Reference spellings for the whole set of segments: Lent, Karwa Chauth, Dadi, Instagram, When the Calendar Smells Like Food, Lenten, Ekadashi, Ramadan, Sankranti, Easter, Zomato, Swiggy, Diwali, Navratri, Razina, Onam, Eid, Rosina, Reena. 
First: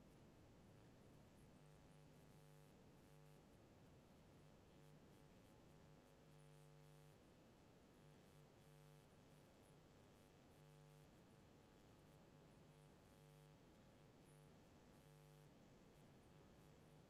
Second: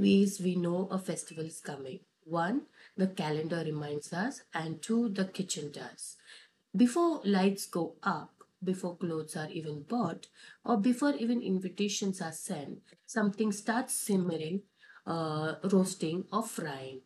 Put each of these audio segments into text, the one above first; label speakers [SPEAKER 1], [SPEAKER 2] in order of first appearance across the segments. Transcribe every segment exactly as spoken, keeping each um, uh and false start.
[SPEAKER 1] ways we know a festival is coming. One, the calendar reminds us, and two, the kitchen does. Before lights go up, before clothes are even bought, or before even invitations are sent, something starts simmering, uh, roasting, or frying.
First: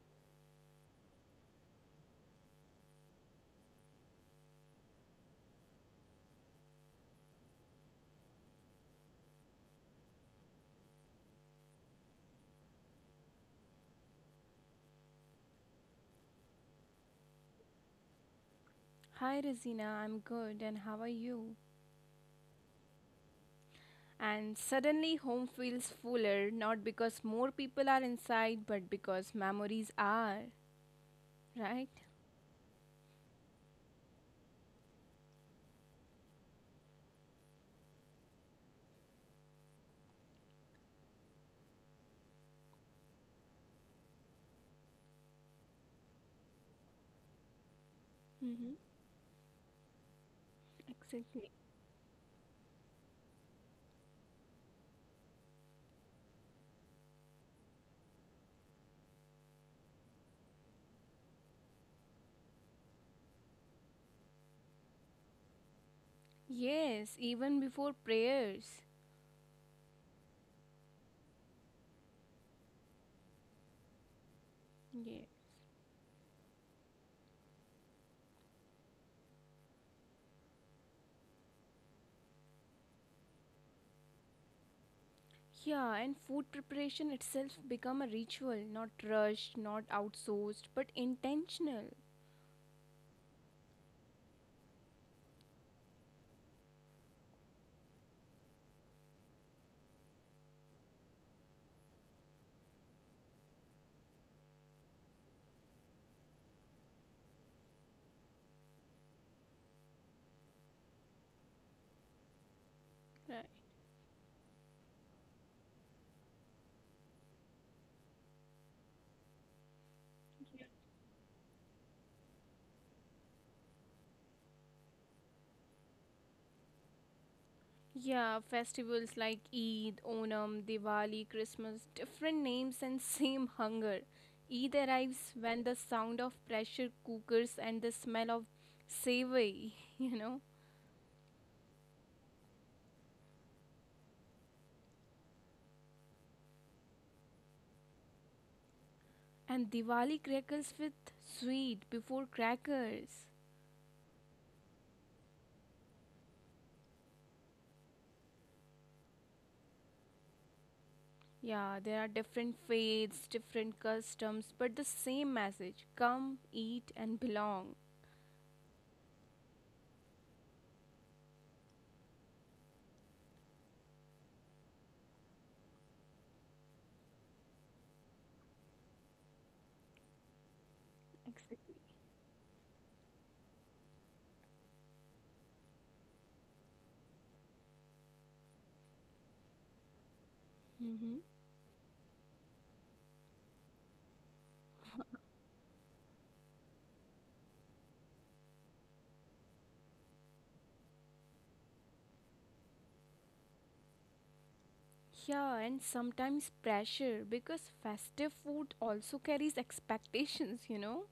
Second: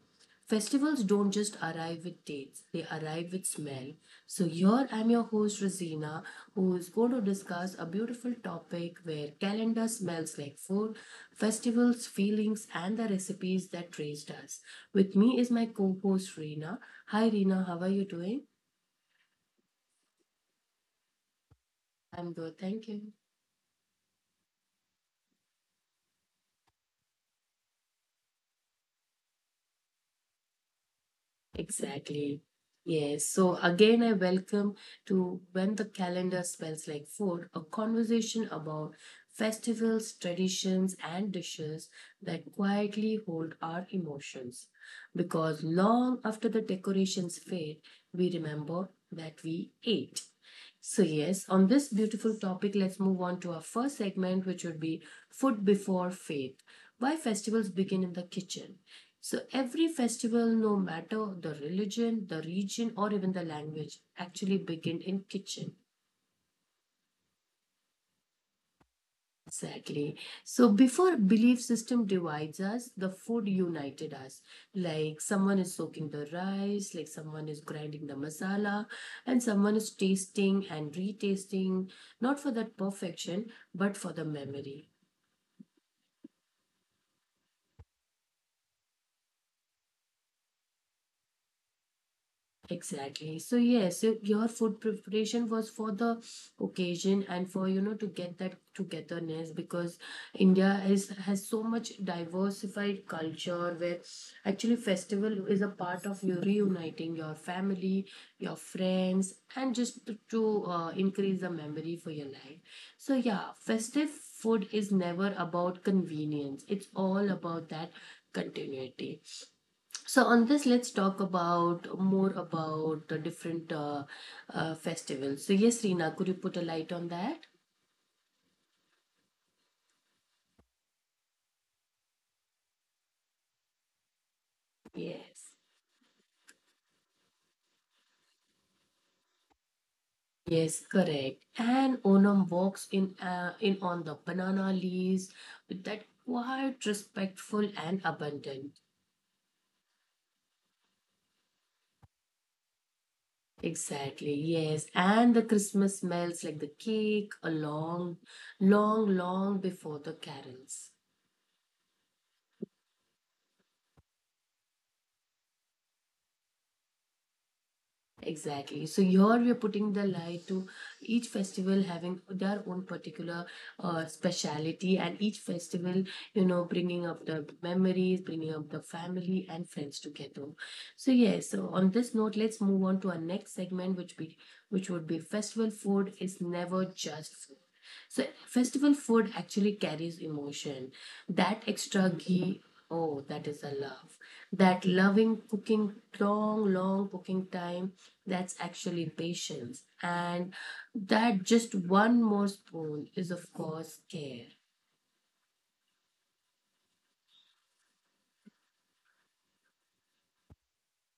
[SPEAKER 1] Festivals don't just arrive with dates, they arrive with smell. So, here I'm your host, Rosina, who is going to discuss a beautiful topic where calendar smells like food, festivals, feelings, and the recipes that raised us. With me is my co host, Reena. Hi, Reena, how are you doing?
[SPEAKER 2] Hi, Razina. I'm good, and how are you?
[SPEAKER 1] I'm good, thank you.
[SPEAKER 2] And suddenly, home feels fuller, not because more people are inside, but because memories are, right?
[SPEAKER 1] Exactly. Yes. So again, I welcome to When the Calendar Smells Like Food, a conversation about festivals, traditions, and dishes that quietly hold our emotions. Because long after the decorations fade, we
[SPEAKER 2] Mm-hmm.
[SPEAKER 1] remember that we ate. So,
[SPEAKER 2] Exactly.
[SPEAKER 1] yes, on this beautiful topic, let's move on to our first segment, which would be food before faith. Why festivals begin in the kitchen? So every festival, no matter the religion, the region, or even the language, actually begin in kitchen.
[SPEAKER 2] Yes, even before prayers.
[SPEAKER 1] Exactly. So before belief system divides us, the food united us. Like
[SPEAKER 2] Yeah.
[SPEAKER 1] someone is soaking the rice, like someone is grinding the masala, and someone is tasting and retasting, not for that perfection, but for the memory.
[SPEAKER 2] Yeah, and food preparation itself become a ritual, not rushed, not outsourced, but intentional.
[SPEAKER 1] Exactly. So yes, y- your food preparation was for the occasion and for you know to get that togetherness because India is has so much diversified culture where actually festival is a part of you reuniting your family, your friends, and just to, to uh, increase the memory for your life. So yeah, festive food is never about convenience. It's all about that continuity. So on this, let's talk about more about the different uh, uh, festivals. So yes, Reena, could you put a light on that?
[SPEAKER 2] Yeah, festivals like Eid, Onam, Diwali, Christmas, different names and same hunger. Eid arrives
[SPEAKER 1] Yes.
[SPEAKER 2] when the sound of pressure cookers and the smell of savory, you know,
[SPEAKER 1] Yes, correct. And Onam walks in uh, in on the banana leaves with that quiet, respectful, and abundant.
[SPEAKER 2] and Diwali crackles with sweet before crackers.
[SPEAKER 1] Exactly, yes. And the Christmas smells like the cake, a long, long, long before the carols.
[SPEAKER 2] Yeah, there are different faiths, different customs, but the same message come, eat, and belong.
[SPEAKER 1] Exactly. So here we are putting the light to each festival having their own particular uh, speciality, and each festival, you know, bringing up the memories, bringing up the family and friends together. So yes. So on
[SPEAKER 2] Exactly.
[SPEAKER 1] this note, let's move on to our next segment, which be which would be festival food is never just food. So festival food actually carries emotion. That extra ghee, oh, that is a love. That loving cooking, long, long cooking time, that's actually patience. And that just one more spoon is, of course, care.
[SPEAKER 2] Yeah, and sometimes pressure because festive food also carries expectations, you know?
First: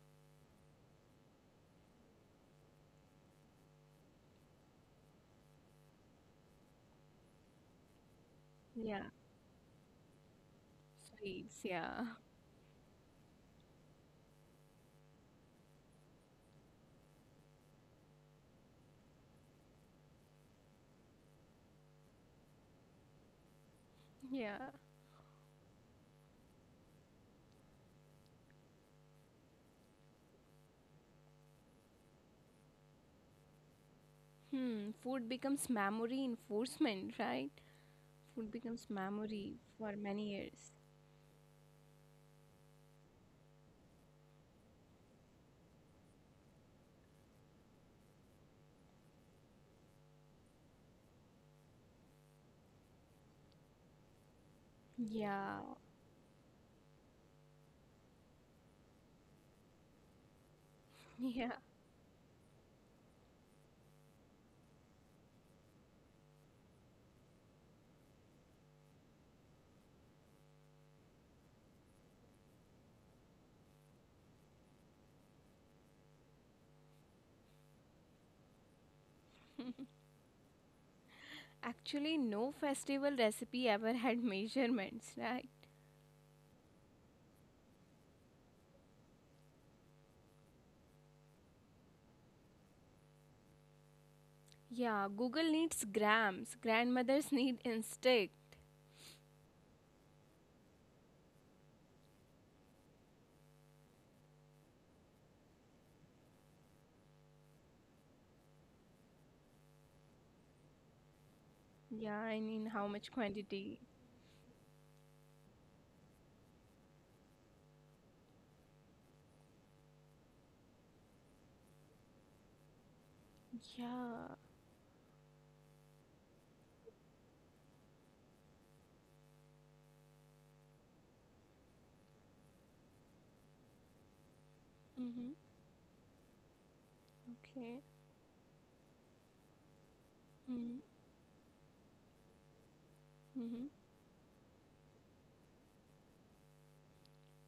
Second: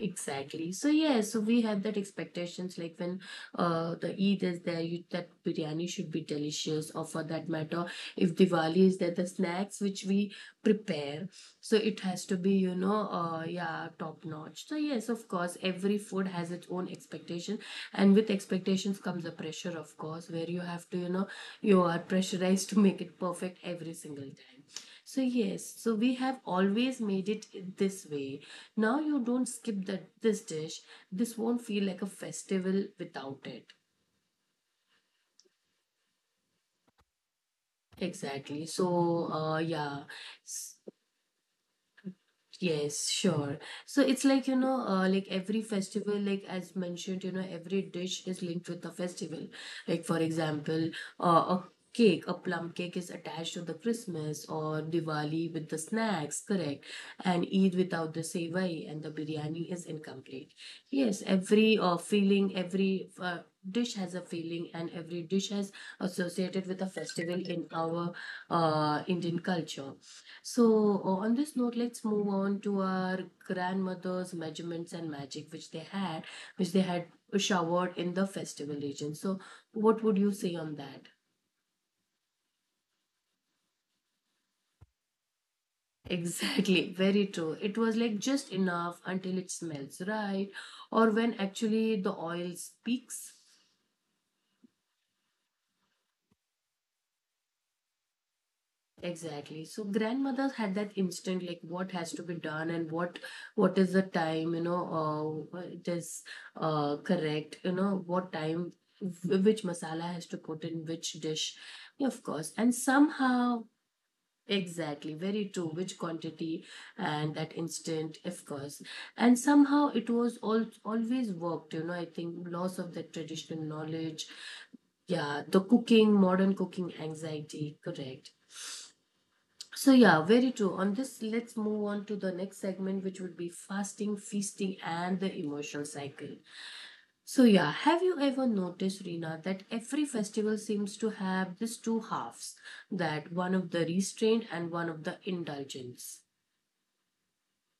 [SPEAKER 1] Exactly. So yeah, so we have that expectations like when uh the Eid is there, you that biryani should be delicious, or for that matter, if Diwali is
[SPEAKER 2] Yeah.
[SPEAKER 1] there, the snacks which we prepare,
[SPEAKER 2] Sweets,
[SPEAKER 1] so it
[SPEAKER 2] yeah.
[SPEAKER 1] has to be you know uh yeah top notch. So yes, of course, every food has its own expectation, and with expectations comes the pressure, of course, where you have to you know you are pressurized to make it perfect every single
[SPEAKER 2] Yeah.
[SPEAKER 1] time. So, yes, so we have always made it in this way. Now you don't skip that this dish. This won't feel like a festival without it.
[SPEAKER 2] Hmm, food becomes memory enforcement, right? Food
[SPEAKER 1] Exactly.
[SPEAKER 2] becomes
[SPEAKER 1] So,
[SPEAKER 2] memory
[SPEAKER 1] uh,
[SPEAKER 2] for
[SPEAKER 1] yeah.
[SPEAKER 2] many years.
[SPEAKER 1] Yes, sure. So it's like, you know, uh, like every festival, like as mentioned, you know, every dish is linked with the festival. Like, for example, uh, a cake, a plum cake is attached to the Christmas or
[SPEAKER 2] Yeah.
[SPEAKER 1] Diwali with the snacks, correct? And Eid without the sevai and the biryani is incomplete. Yes,
[SPEAKER 2] Yeah.
[SPEAKER 1] every uh, feeling, every uh, dish has a feeling and every dish is associated with a festival in our uh, indian culture. So uh, on this note, let's move on to our grandmother's measurements and magic which they had which they had showered in the festival region. So what would you say on that?
[SPEAKER 2] Actually, no festival recipe ever had measurements, right?
[SPEAKER 1] Exactly, very true. It was like just enough until it smells right, or when actually the oil speaks.
[SPEAKER 2] Yeah, Google needs grams, grandmothers need instinct.
[SPEAKER 1] Exactly. So grandmothers had that instinct, like what has to be done and what what is the time, you know, uh, it is uh, correct, you know, what time, wh- which masala has to put in which dish. Yeah,
[SPEAKER 2] Yeah,
[SPEAKER 1] of
[SPEAKER 2] I
[SPEAKER 1] course.
[SPEAKER 2] mean,
[SPEAKER 1] And
[SPEAKER 2] how much
[SPEAKER 1] somehow,
[SPEAKER 2] quantity?
[SPEAKER 1] exactly, very true, which quantity and that instant, of course. And somehow it was all always worked, you know. I think loss of that traditional knowledge,
[SPEAKER 2] Yeah.
[SPEAKER 1] yeah, the cooking, modern cooking anxiety, correct. So yeah, very true. On this, let's move on to the next segment, which would be fasting, feasting, and the
[SPEAKER 2] Mm-hmm.
[SPEAKER 1] emotional cycle. So yeah, have
[SPEAKER 2] Okay.
[SPEAKER 1] you ever noticed, Rina, that every festival seems
[SPEAKER 2] Mm-hmm.
[SPEAKER 1] to have these two halves, that one of the
[SPEAKER 2] Mm-hmm.
[SPEAKER 1] restraint and one of the indulgence?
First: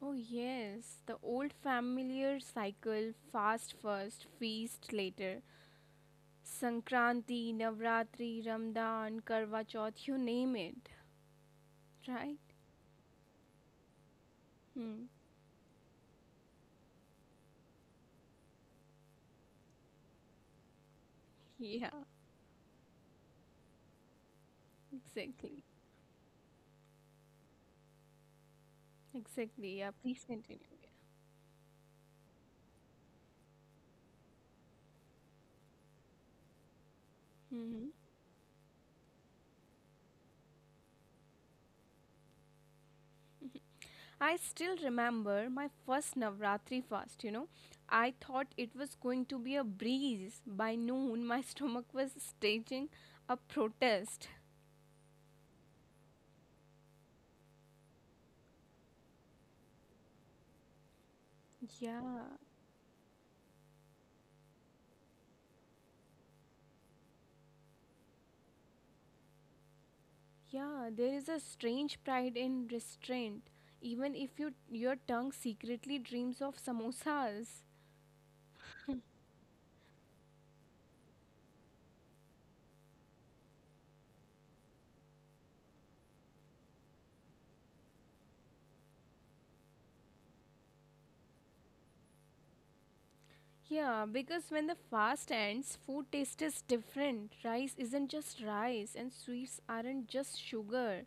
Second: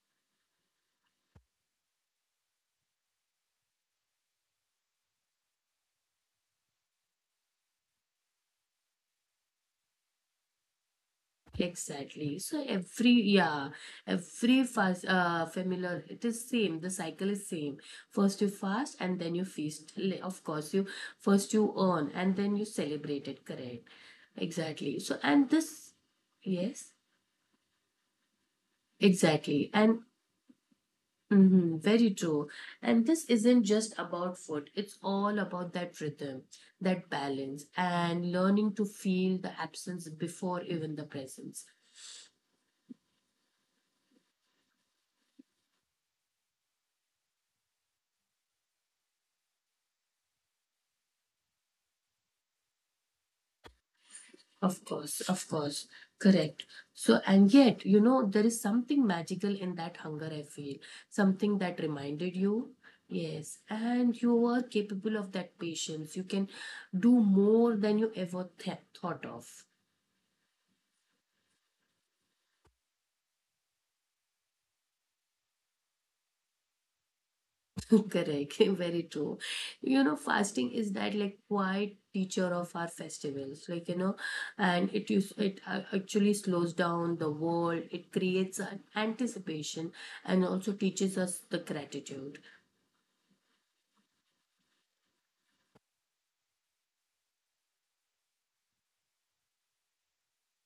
[SPEAKER 2] Oh, yes, the old familiar cycle fast first, feast later. Sankranti, Navratri, Ramadan, Karwa Chauth, you name it,
[SPEAKER 1] Exactly.
[SPEAKER 2] right?
[SPEAKER 1] So every yeah, every fast
[SPEAKER 2] Mm.
[SPEAKER 1] uh familiar it is same. The cycle is same. First you fast and then you feast. Li- Of course, you first you
[SPEAKER 2] Yeah,
[SPEAKER 1] earn and then you celebrate it. Correct. Exactly. So and
[SPEAKER 2] exactly.
[SPEAKER 1] this yes,
[SPEAKER 2] Exactly.
[SPEAKER 1] exactly.
[SPEAKER 2] Yeah,
[SPEAKER 1] And
[SPEAKER 2] please continue.
[SPEAKER 1] mhm, very true. And this isn't just about food. It's all about that rhythm, that balance,
[SPEAKER 2] Mm-hmm.
[SPEAKER 1] and learning to feel the absence before even the presence.
[SPEAKER 2] I still remember my first Navratri fast, you know. I thought it was going to be a breeze. By noon, my stomach was staging a protest.
[SPEAKER 1] Of course, of course, correct. So, and yet, you know, there is something magical in that hunger, I feel. Something that
[SPEAKER 2] Yeah.
[SPEAKER 1] reminded you, yes, and you were capable of that patience. You can do more than you ever th- thought of.
[SPEAKER 2] Yeah, there is a strange pride in restraint, even if you, your tongue secretly dreams of samosas.
[SPEAKER 1] Correct, very true. You know, fasting is that like quiet teacher of our festivals, like, you know, and it is, it uh, actually slows down the world, it creates an anticipation and also teaches us the gratitude.
[SPEAKER 2] Yeah, because when the fast ends, food taste is different. Rice isn't just rice, and sweets aren't just sugar.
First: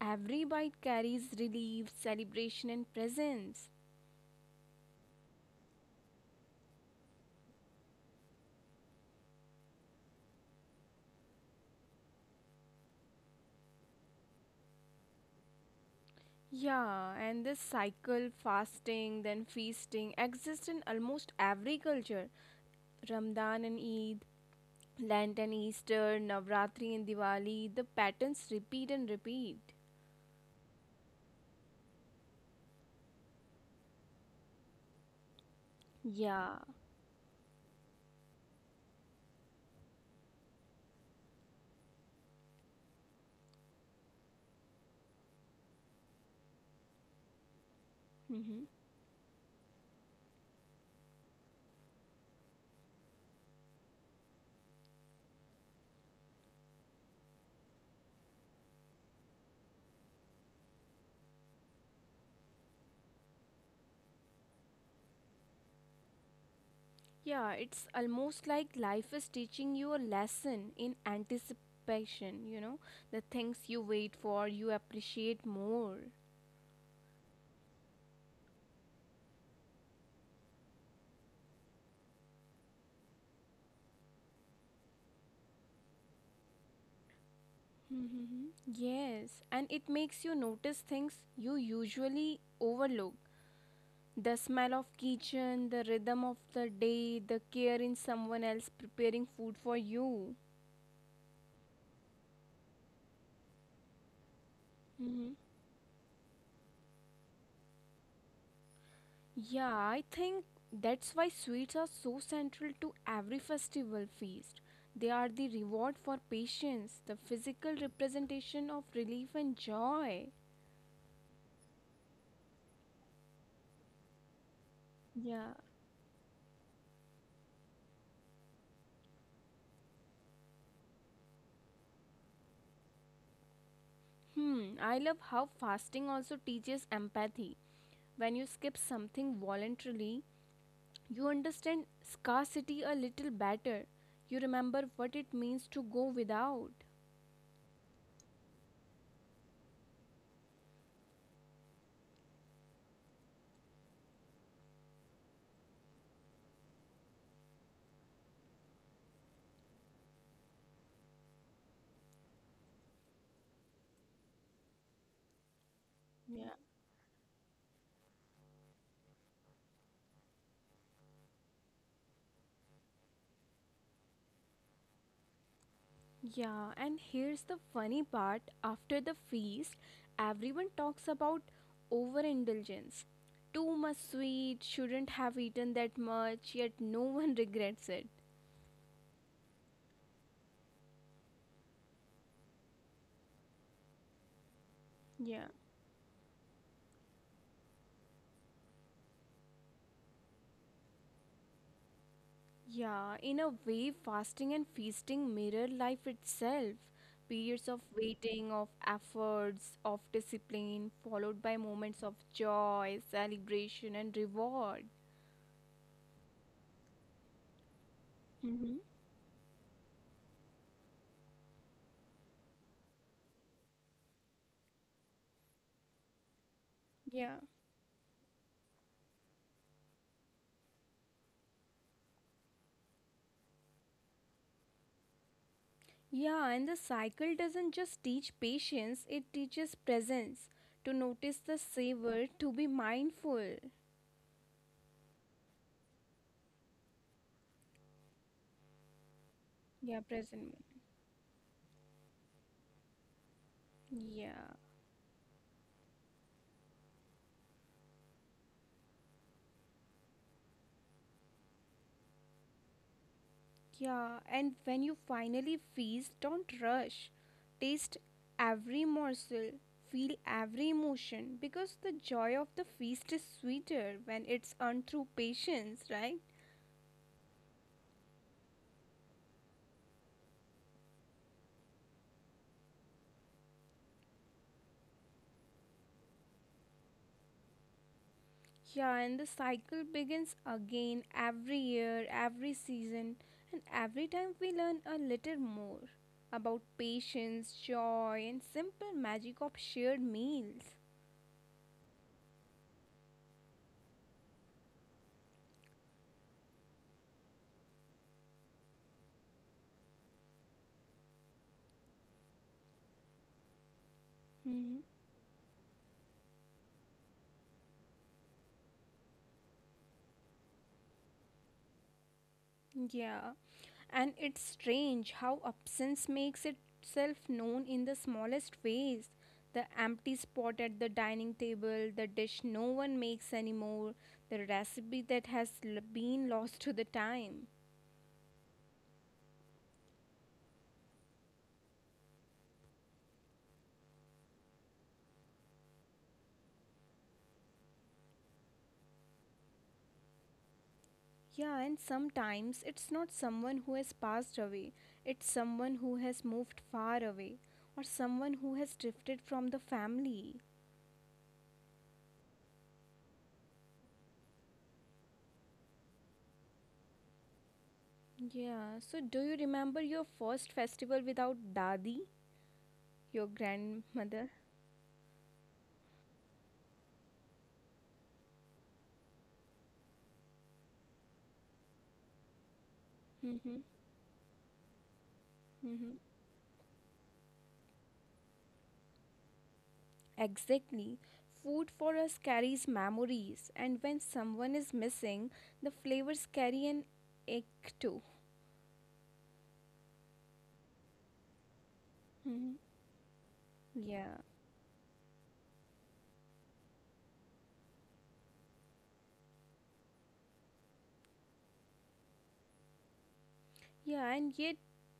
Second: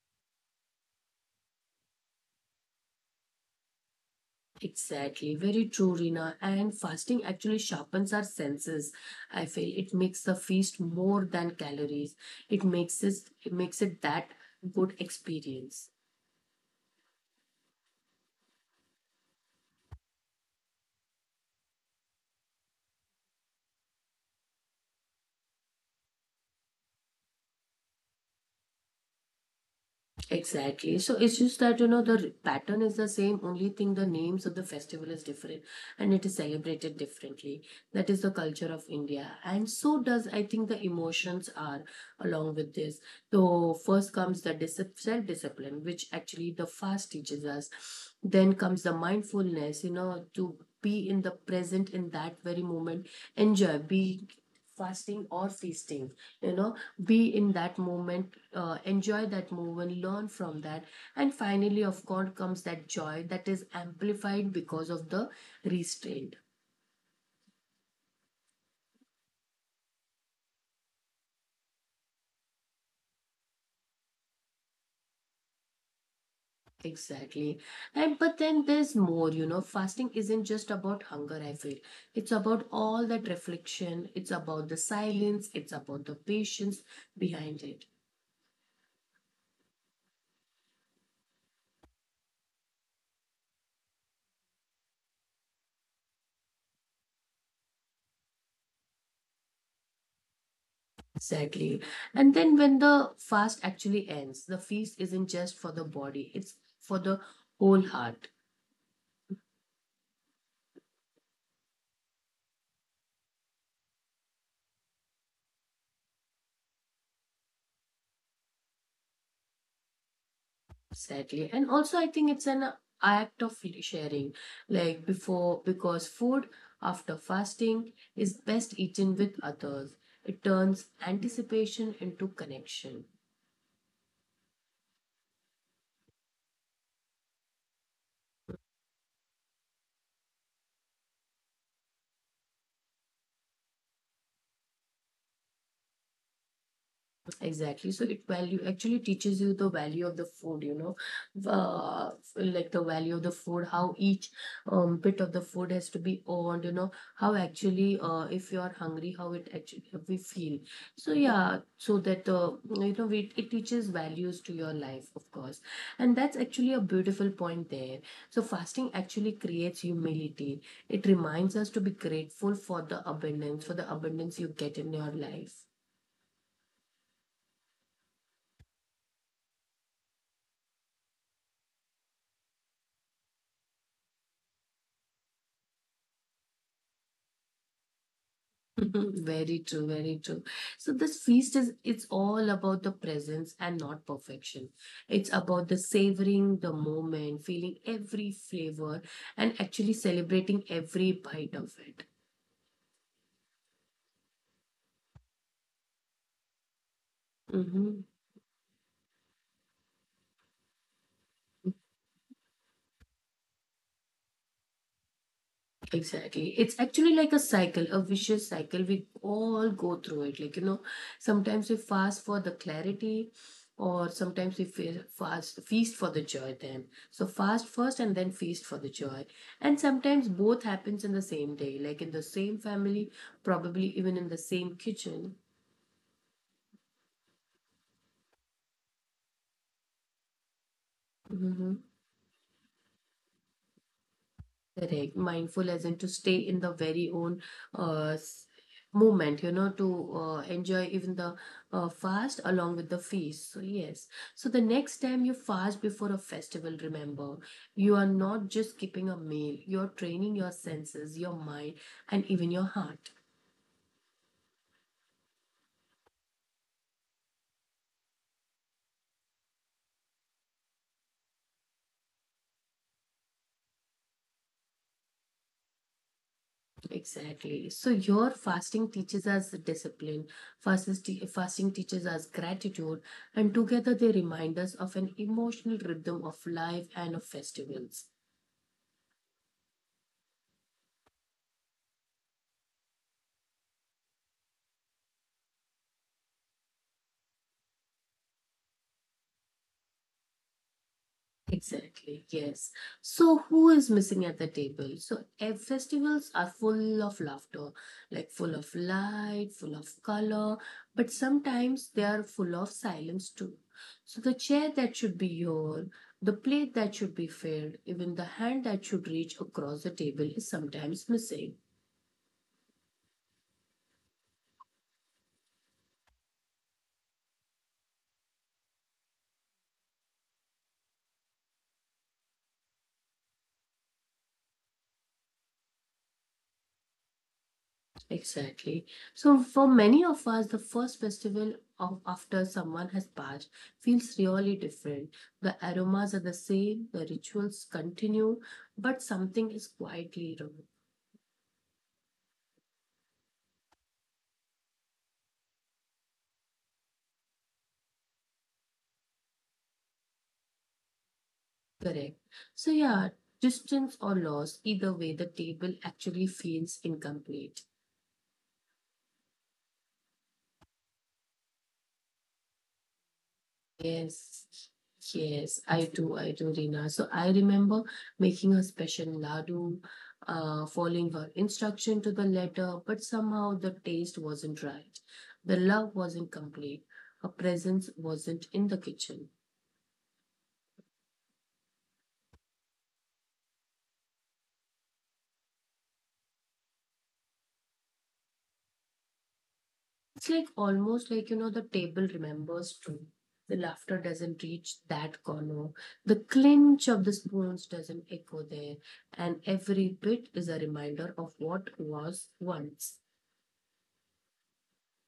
[SPEAKER 2] Every bite carries relief, celebration, and presence.
[SPEAKER 1] Exactly, very true, Rina. And fasting actually sharpens our senses. I feel it makes the feast more than calories. It makes it, it makes it that good experience.
[SPEAKER 2] Yeah, and this cycle, fasting, then feasting, exists in almost every culture. Ramadan and Eid, Lenten, Easter, Navratri, and Diwali, the patterns repeat and repeat.
[SPEAKER 1] Exactly. So it's just that, you know, the r- pattern is the same, only thing the names of the festival is different and it is
[SPEAKER 2] Yeah.
[SPEAKER 1] celebrated differently. That is the culture of India. And so does, I think, the emotions are along with this. So first comes the dis- self-discipline, which actually the fast teaches us. Then
[SPEAKER 2] Hmm.
[SPEAKER 1] comes the mindfulness, you know, to be in the present in that very moment, enjoy, be fasting or feasting, you know be in that moment uh, enjoy that moment learn from that and finally of course comes that joy that is amplified because of the restraint.
[SPEAKER 2] Yeah, it's almost like life is teaching you a lesson in anticipation, you know, the things you wait for, you appreciate more.
[SPEAKER 1] Exactly. And but then there's more, you know, fasting isn't just about hunger, I feel. It's about all that reflection, it's about the silence, it's about the patience behind it.
[SPEAKER 2] Mm-hmm. Yes, and it makes you notice things you usually overlook. The smell of kitchen, the rhythm of the day, the care in someone else preparing food for you.
[SPEAKER 1] Exactly. And then when the fast actually ends, the feast isn't just for the body, it's for the whole heart.
[SPEAKER 2] Yeah, I think that's why sweets are so central to every festival feast. They are the reward for patience, the physical representation of relief and joy.
[SPEAKER 1] Exactly. And also, I think it's an act of sharing. Like
[SPEAKER 2] Yeah.
[SPEAKER 1] before, because food after fasting is best eaten with others, it turns anticipation into connection.
[SPEAKER 2] Hmm, I love how fasting also teaches empathy. When you skip something voluntarily, you understand scarcity a little better. You remember what it means to go without.
[SPEAKER 1] Exactly. So it value actually teaches you the value of the food, you know, uh, like the value of the food, how each um, bit of the food has to be owned, you know, how actually, uh, if you are hungry, how it actually we feel. So yeah, so that uh, you know, it, it teaches values to your life, of course, and that's actually a beautiful point there. So fasting actually creates humility. It reminds us to be grateful for the abundance, for the abundance you get in your life.
[SPEAKER 2] Yeah, and here's the funny part after the feast, everyone talks about overindulgence. Too much sweet, shouldn't have eaten that much, yet no one regrets it.
[SPEAKER 1] Mhm. Very true, very true. So this feast is it's all about the presence and not perfection. It's about
[SPEAKER 2] Yeah.
[SPEAKER 1] the savoring the moment, feeling every flavor, and actually celebrating every bite of it.
[SPEAKER 2] Yeah, in a way, fasting and feasting mirror life itself. Periods
[SPEAKER 1] Mm-hmm.
[SPEAKER 2] of waiting, of efforts, of discipline, followed by moments of joy, celebration, and reward.
[SPEAKER 1] Exactly. It's actually like a cycle, a vicious cycle.
[SPEAKER 2] Mm-hmm.
[SPEAKER 1] We all go through it. Like, you know, sometimes we fast for the clarity, or sometimes we fe- fast, feast for the joy then. So,
[SPEAKER 2] Yeah.
[SPEAKER 1] fast first and then feast for the joy. And sometimes both happens in the same day, like in the same family, probably even in the same kitchen.
[SPEAKER 2] Yeah, and the cycle doesn't just teach patience, it teaches presence to notice the
[SPEAKER 1] Mm-hmm.
[SPEAKER 2] savor, to be mindful.
[SPEAKER 1] Correct. Mindful as in to stay in the very own uh, s- moment, you know,
[SPEAKER 2] Yeah,
[SPEAKER 1] to
[SPEAKER 2] present.
[SPEAKER 1] uh,
[SPEAKER 2] Moment.
[SPEAKER 1] enjoy even the uh, fast along with the feast. So, yes. So,
[SPEAKER 2] Yeah,
[SPEAKER 1] the next time you fast before a festival, remember, you are not just skipping a meal, you're training your senses, your mind, and even your heart.
[SPEAKER 2] yeah. And when you finally feast, don't rush. Taste every morsel, feel every emotion because the joy of the feast is sweeter when it's earned through patience, right?
[SPEAKER 1] Exactly. So, your fasting teaches us discipline, fasting, te- fasting teaches us gratitude, and together they remind us of an emotional rhythm of life and of festivals.
[SPEAKER 2] Yeah, and the cycle begins again every year, every season, and every time we learn a little more about patience, joy, and simple magic of shared meals.
[SPEAKER 1] Exactly, yes. So, who is missing at the table? So, eh, festivals are full of laughter, like full of light, full of color, but sometimes they are full of silence too. So, the chair
[SPEAKER 2] Hmm.
[SPEAKER 1] that should be your, the plate that should be filled, even the hand that should reach across the table is sometimes missing.
[SPEAKER 2] Yeah, and it's strange how absence makes itself known in the smallest ways. The empty spot at the dining table, the dish no one makes anymore, the recipe that has l- been lost to the time.
[SPEAKER 1] Exactly. So, for many of us, the first festival of after someone has passed feels really different. The aromas are the same, the rituals continue, but something is quietly wrong.
[SPEAKER 2] Yeah, and sometimes it's not someone who has passed away, it's someone who has moved far away, or someone who has drifted from the family.
[SPEAKER 1] Correct. So, yeah, distance or loss, either way, the table actually feels incomplete.
[SPEAKER 2] Yeah, so do you remember your first festival without Dadi, your grandmother?
[SPEAKER 1] Yes, yes, I do, I do, Reena. So I remember making a special laddu, uh, following her instruction to the letter, but
[SPEAKER 2] Mm-hmm,
[SPEAKER 1] somehow the taste wasn't right. The love
[SPEAKER 2] mm-hmm.
[SPEAKER 1] wasn't complete. Her presence wasn't in the kitchen.
[SPEAKER 2] Exactly. Food for us carries memories, and when someone is missing, the flavors carry an ache too.
[SPEAKER 1] It's like almost like, you know, the table
[SPEAKER 2] Mm-hmm.
[SPEAKER 1] remembers too. The laughter
[SPEAKER 2] Yeah.
[SPEAKER 1] doesn't reach that corner. The clinch of the spoons doesn't echo there. And every bit is a reminder of what was once.
[SPEAKER 2] Yeah, and yet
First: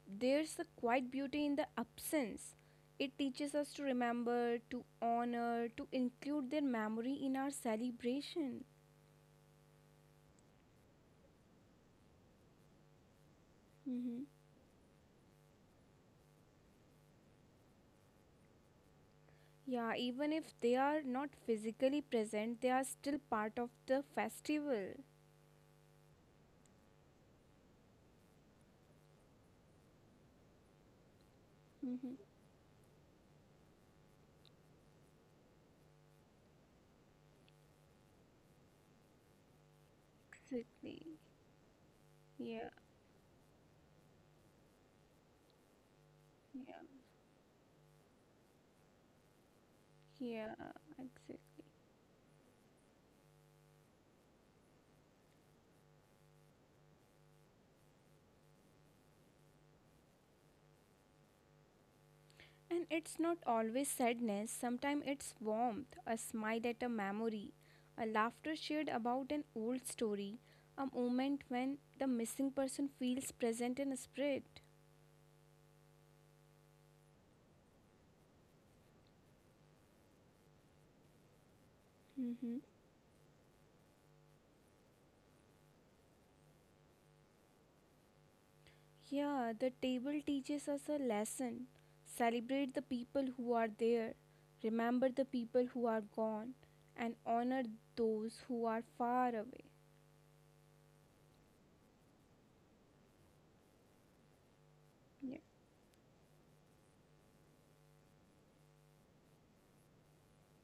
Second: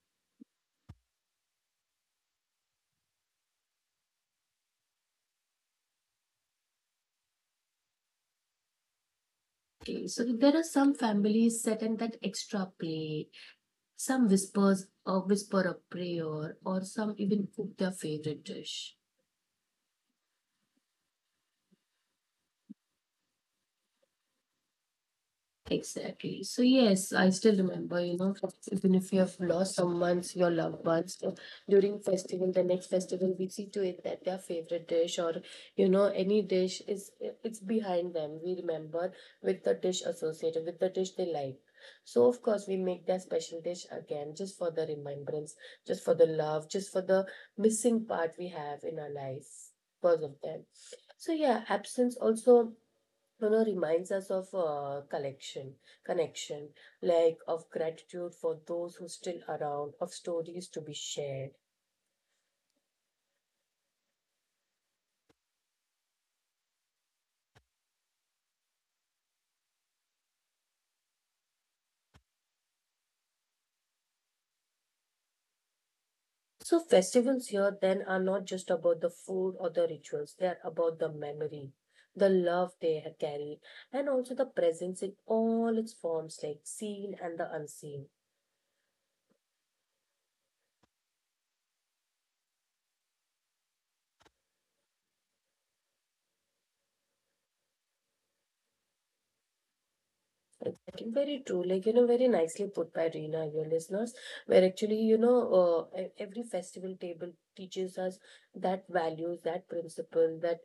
[SPEAKER 2] there's a quiet beauty in the absence. It teaches us to remember, to honor, to include their memory in our celebration.
[SPEAKER 1] Okay, so there are some families set in that extra plate.
[SPEAKER 2] Hmm.
[SPEAKER 1] Some whispers or whisper a prayer, or some even cook their favorite dish.
[SPEAKER 2] Yeah, even if they are not physically present, they are still part of the festival.
[SPEAKER 1] Exactly. So yes, I still remember, you know, even if you have lost someone's your loved ones uh, during
[SPEAKER 2] Hmm.
[SPEAKER 1] festival, the next festival we see to it that their favorite dish or you know any dish is it's behind them. We remember with the dish associated with the dish
[SPEAKER 2] Exactly.
[SPEAKER 1] they like. So of course
[SPEAKER 2] Yeah,
[SPEAKER 1] we make that special dish again just for the remembrance, just for the love,
[SPEAKER 2] yeah.
[SPEAKER 1] just for the missing part we have in our life because of
[SPEAKER 2] Yeah,
[SPEAKER 1] them. So
[SPEAKER 2] exactly.
[SPEAKER 1] yeah, absence also you know reminds us of uh, collection connection, like of gratitude for those who still around, of stories to be shared.
[SPEAKER 2] And it's not always sadness, sometimes it's warmth, a smile at a memory, a laughter shared about an old story, a moment when the missing person feels present in spirit.
[SPEAKER 1] So festivals here then are not just about the food or the rituals, they are about the memory, the
[SPEAKER 2] Mm-hmm.
[SPEAKER 1] love they ha- carry, and also the presence in all its forms, like seen and the unseen.
[SPEAKER 2] Yeah, the table teaches us a lesson. Celebrate the people who are there, remember the people who are gone, and honor those who are far away.
[SPEAKER 1] Exactly, very true. Like, you know, very nicely put by Reena, your listeners, where actually, you
[SPEAKER 2] Yeah.
[SPEAKER 1] know, uh, e- every festival table teaches us that values, that principle, that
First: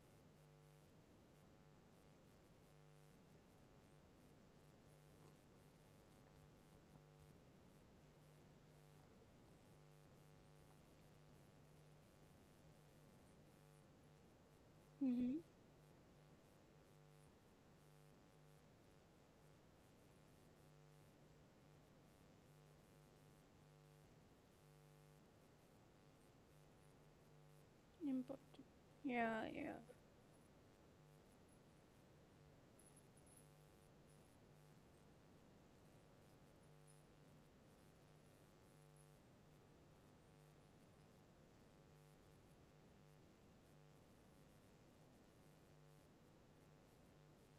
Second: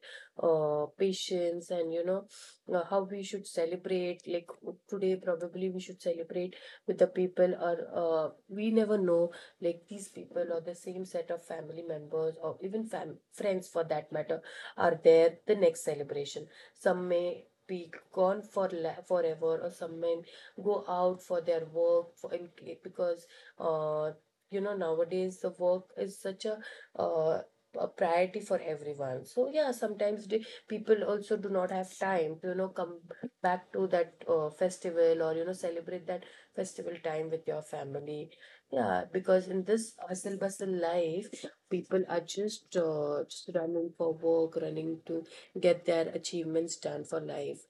[SPEAKER 1] uh, patience, and, you know, uh, how we should celebrate. Like, w- today, probably we should celebrate with the people, or uh, we never know, like, these people or the same set of family members, or even fam- friends for that matter, are there
[SPEAKER 2] Mm-hmm.
[SPEAKER 1] the next celebration. Some may be gone for la- forever, or some men go out for their work for, and, because uh, you know nowadays the work is such a uh, a priority for
[SPEAKER 2] Important.
[SPEAKER 1] everyone.
[SPEAKER 2] Yeah,
[SPEAKER 1] So yeah,
[SPEAKER 2] yeah,
[SPEAKER 1] sometimes the people also do not have time to you know come back to that uh, festival, or you know celebrate that festival time with your family. Yeah, because in this hustle bustle life, people are just uh, just running for work, running to get their achievements done for life.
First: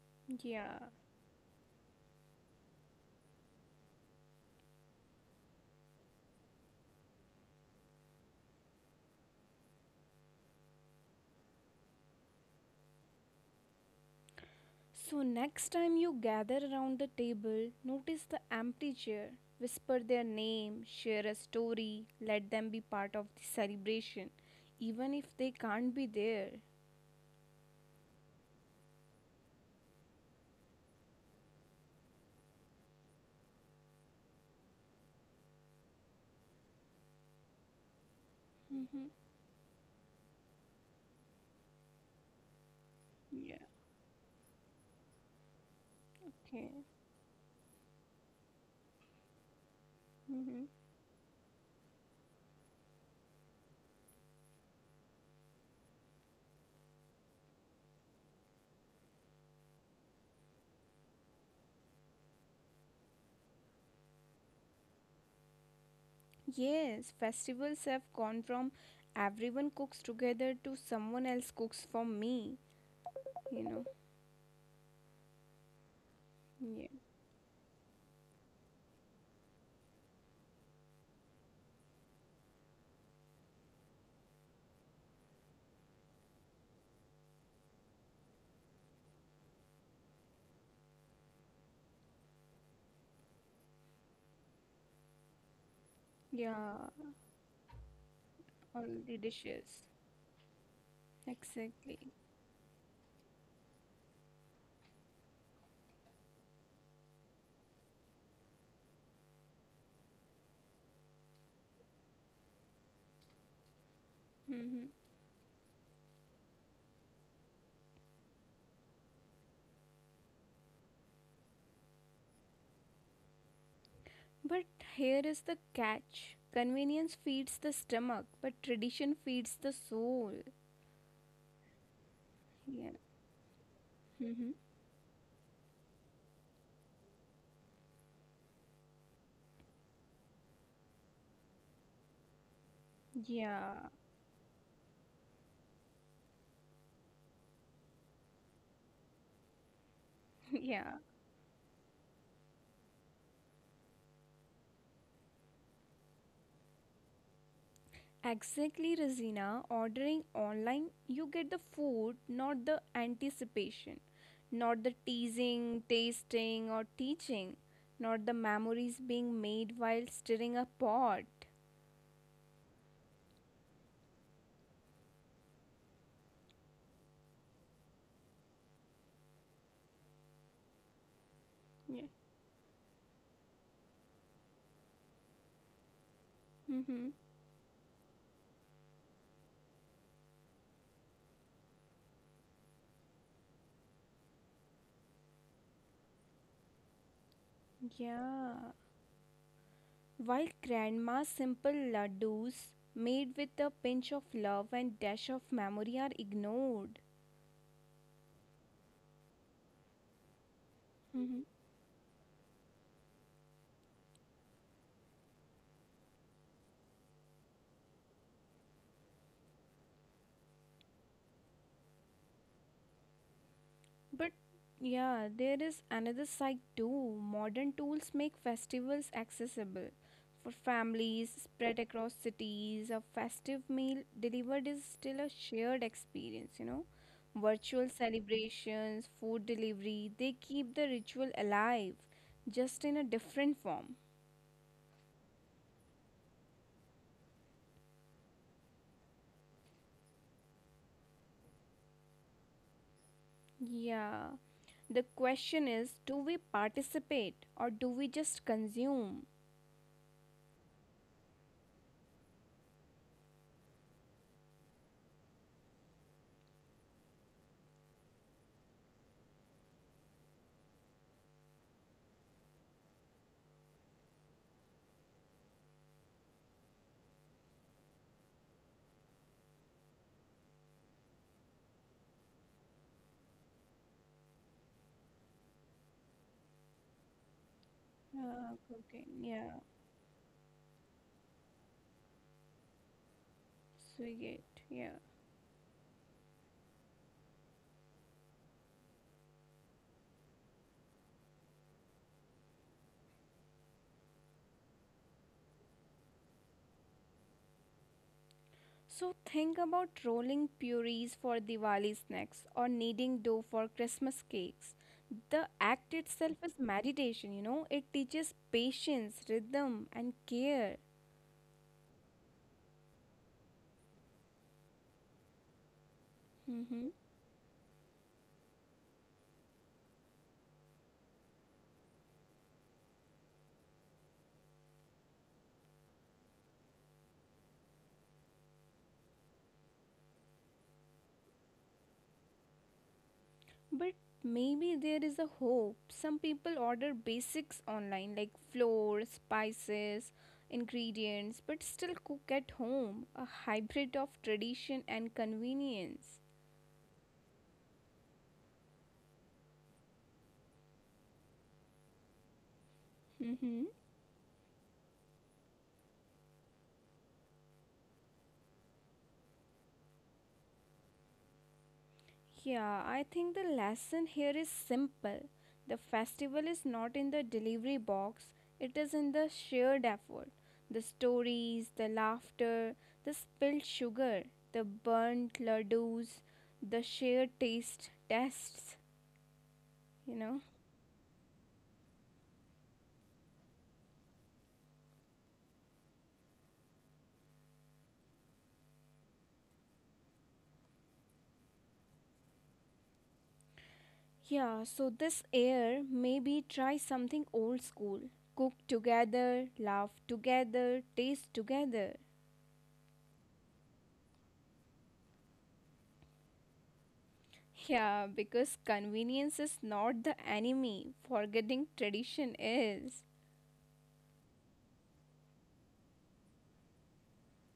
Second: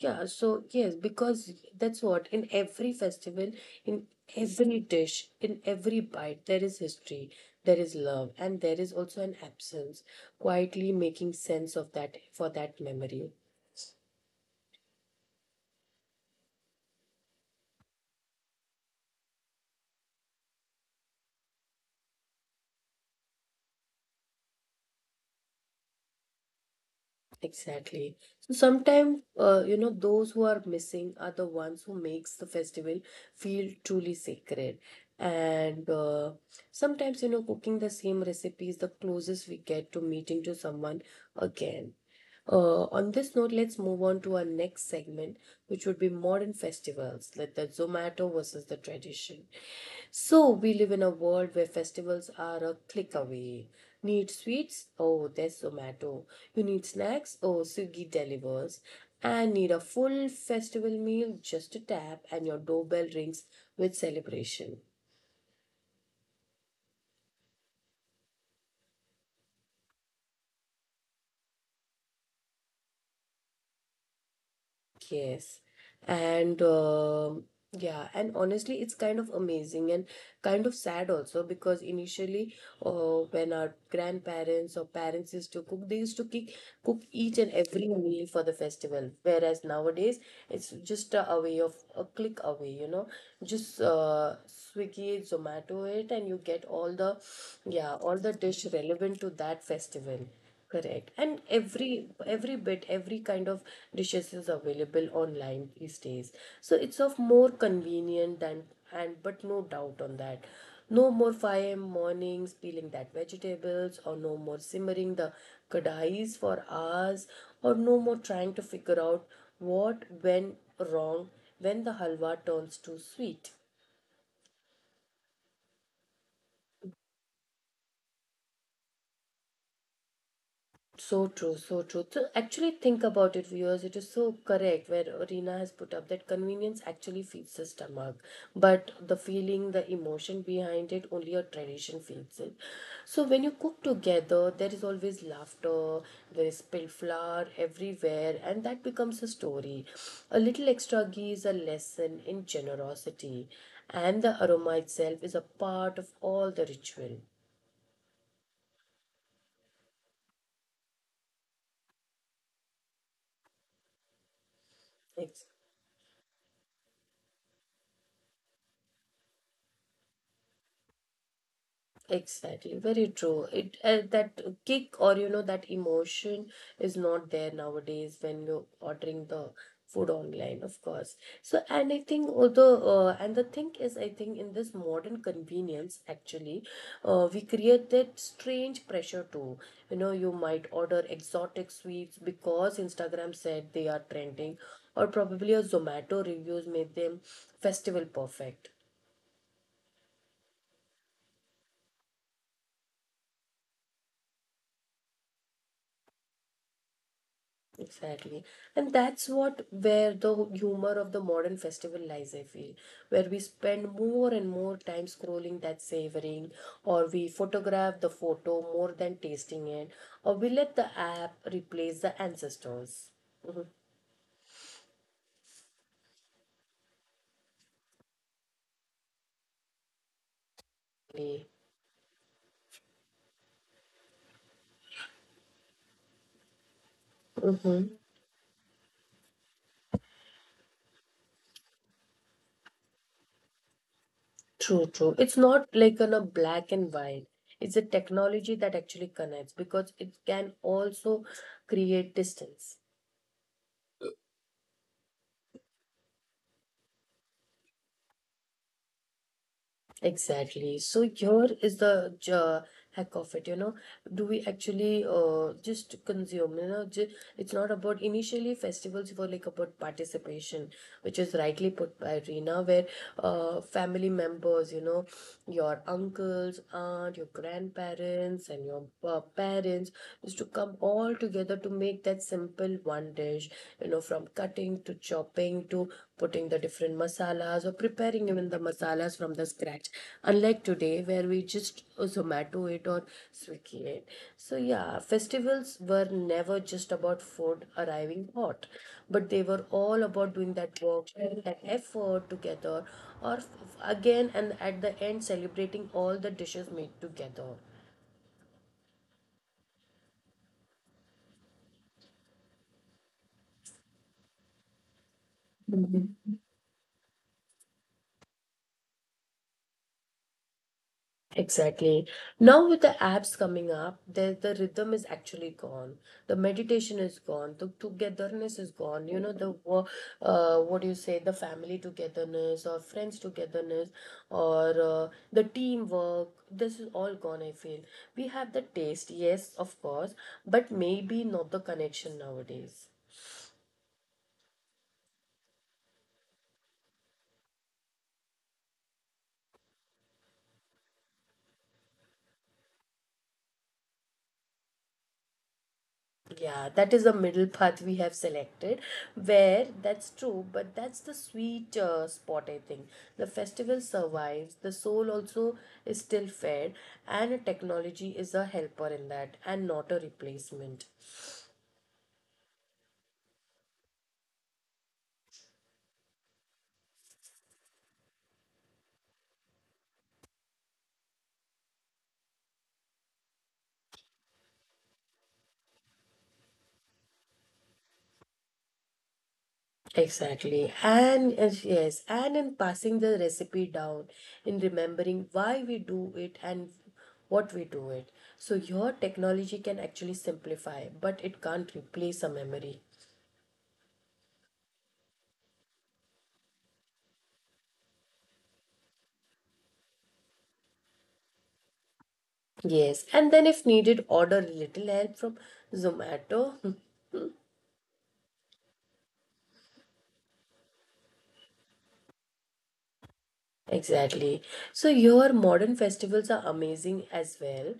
[SPEAKER 1] Yeah, so
[SPEAKER 2] yeah.
[SPEAKER 1] yes, because that's what, in every festival, in every dish, in every bite, there is history, there is love, and there is also an absence, quietly making sense of that for that memory.
[SPEAKER 2] So, next time you gather around the table, notice the empty chair. Whisper their name, share a story, let them be part of the celebration, even if they can't be there.
[SPEAKER 1] Exactly. So sometimes, uh, you know, those who are missing are the ones who makes the festival feel truly sacred. And uh, sometimes, you know, cooking the same recipe is the
[SPEAKER 2] Mm-hmm.
[SPEAKER 1] closest we get to meeting to someone again. Uh, on this
[SPEAKER 2] Yeah.
[SPEAKER 1] note, let's move on to our next segment, which would be modern
[SPEAKER 2] Okay.
[SPEAKER 1] festivals, like the Zomato versus the tradition.
[SPEAKER 2] Mm-hmm.
[SPEAKER 1] So, we live in a world where festivals are a click away. Need sweets? Oh, there's Zomato. You need snacks? Oh, Swiggy delivers. And need a full festival meal? Just a tap, and your doorbell rings with celebration.
[SPEAKER 2] Yes, festivals have gone from everyone cooks together to someone else cooks for me, you know.
[SPEAKER 1] Yes. And
[SPEAKER 2] Yeah.
[SPEAKER 1] um Yeah, and honestly, it's kind of amazing and kind of sad also, because initially, uh, when our grandparents or parents used to cook, they used to kick, cook each and every meal for the festival. Whereas nowadays, it's just a, a way of a click away, you know, just uh, Swiggy it, Zomato it, and you
[SPEAKER 2] Yeah,
[SPEAKER 1] get all the, yeah, all the dish
[SPEAKER 2] all the
[SPEAKER 1] relevant to that
[SPEAKER 2] dishes.
[SPEAKER 1] festival. Correct. And
[SPEAKER 2] Exactly.
[SPEAKER 1] every every bit, every kind of dishes is available online these days. So it's of more convenient than and but no doubt on that. No more five a m mornings peeling that vegetables, or no more
[SPEAKER 2] Mm-hmm.
[SPEAKER 1] simmering the kadhais for hours, or no more trying to figure out what went wrong when the halwa turns too sweet.
[SPEAKER 2] But here is the catch convenience feeds the stomach, but tradition feeds the soul.
[SPEAKER 1] So true, so true. So actually
[SPEAKER 2] Yeah.
[SPEAKER 1] think about it, viewers. It is so
[SPEAKER 2] Mhm.
[SPEAKER 1] correct where Rina has put up that convenience actually feeds the stomach, but the feeling, the emotion behind it, only a tradition feeds it. So when you
[SPEAKER 2] Yeah.
[SPEAKER 1] cook together, there is always laughter, there is spilled flour everywhere, and that becomes a story. A little
[SPEAKER 2] Yeah.
[SPEAKER 1] extra ghee is a lesson in generosity, and the aroma itself is a part of all the ritual.
[SPEAKER 2] Exactly, Razina. Ordering online, you get the food, not the anticipation, not the
[SPEAKER 1] Exactly.
[SPEAKER 2] teasing, tasting, or teaching, not the memories being made while stirring a pot.
[SPEAKER 1] Exactly, very true. It uh, that kick or you know that emotion is not there nowadays when you're ordering the food online, of course. So, and I
[SPEAKER 2] Yeah.
[SPEAKER 1] think although uh, and the thing is, I think in this modern convenience, actually,
[SPEAKER 2] Mm-hmm.
[SPEAKER 1] uh, we create that strange pressure too. You know, you might order exotic sweets because Instagram said they are trending, or probably a Zomato reviews made them festival
[SPEAKER 2] Yeah.
[SPEAKER 1] perfect.
[SPEAKER 2] While grandma's simple laddus, made with a pinch of love and dash of memory, are ignored.
[SPEAKER 1] Exactly. And that's what where the humor of the
[SPEAKER 2] Hmm.
[SPEAKER 1] modern festival lies, I feel, where we spend more and more time scrolling that savoring, or we photograph the photo more than tasting it, or we let the app replace the ancestors.
[SPEAKER 2] But yeah, there is another side too. Modern tools make festivals accessible for families
[SPEAKER 1] Exactly.
[SPEAKER 2] spread across cities. A festive meal delivered is still a shared experience, you know.
[SPEAKER 1] Hmm.
[SPEAKER 2] Virtual celebrations, food delivery, they keep the ritual alive, just in a different form.
[SPEAKER 1] True, true. It's not like on a black and white. It's a technology that actually connects because it can also create distance.
[SPEAKER 2] Yeah. The question is do we participate or do we just consume?
[SPEAKER 1] Exactly. So here is the j- hack of it, you know. Do we actually uh, just consume, you know, ju- it's not about initially festivals were like about participation, which is rightly put by Reena, where uh, family members, you know, your uncles, aunt, your grandparents, and your uh, parents used to come all together to make that simple one dish, you know, from cutting to chopping to putting the different masalas, or preparing even
[SPEAKER 2] Uh,
[SPEAKER 1] the
[SPEAKER 2] cooking,
[SPEAKER 1] masalas from the
[SPEAKER 2] yeah.
[SPEAKER 1] scratch, unlike today where we just uh, zomato it or swiggy it. So
[SPEAKER 2] Swigate, yeah.
[SPEAKER 1] yeah, festivals were never just about food arriving hot, but they were all about doing that work, that effort together, or f- again, and at the end celebrating all the dishes made together.
[SPEAKER 2] So think about rolling purees for Diwali snacks or kneading dough for Christmas cakes. The act itself is meditation, you know, it teaches patience, rhythm, and care.
[SPEAKER 1] Exactly. Now, with the apps coming up, the, the rhythm is actually gone. The meditation is gone. The togetherness is gone. You know, the, wo- uh, what do you say, the family togetherness or friends togetherness or uh, the teamwork. This is all gone, I feel. We have the taste, yes, of course, but maybe not the connection nowadays.
[SPEAKER 2] But maybe there is a hope. Some people order basics online like flour, spices, ingredients, but still cook at home, a hybrid of tradition and convenience.
[SPEAKER 1] Yeah, that is the middle path we have selected, where that's true, but that's the sweet uh, spot, I think. The festival survives, the soul also is still fed, and technology is a helper in that and not a replacement.
[SPEAKER 2] Yeah, I think the lesson here is simple. The festival is not in the delivery box, it is in the shared effort. The stories, the laughter, the spilled sugar, the burnt ladoos, the shared taste tests, you know.
[SPEAKER 1] Exactly. And uh, yes, and in passing the recipe down, in remembering why we do it and what we do it. So, your technology can actually simplify, but it can't replace a memory.
[SPEAKER 2] Yeah, so this year, maybe try something old school. Cook together, laugh together, taste together.
[SPEAKER 1] Yes, and then if needed, order a little help from Zomato.
[SPEAKER 2] Yeah, because convenience is not the enemy, forgetting tradition is.
[SPEAKER 1] Exactly. So your modern festivals are amazing as well.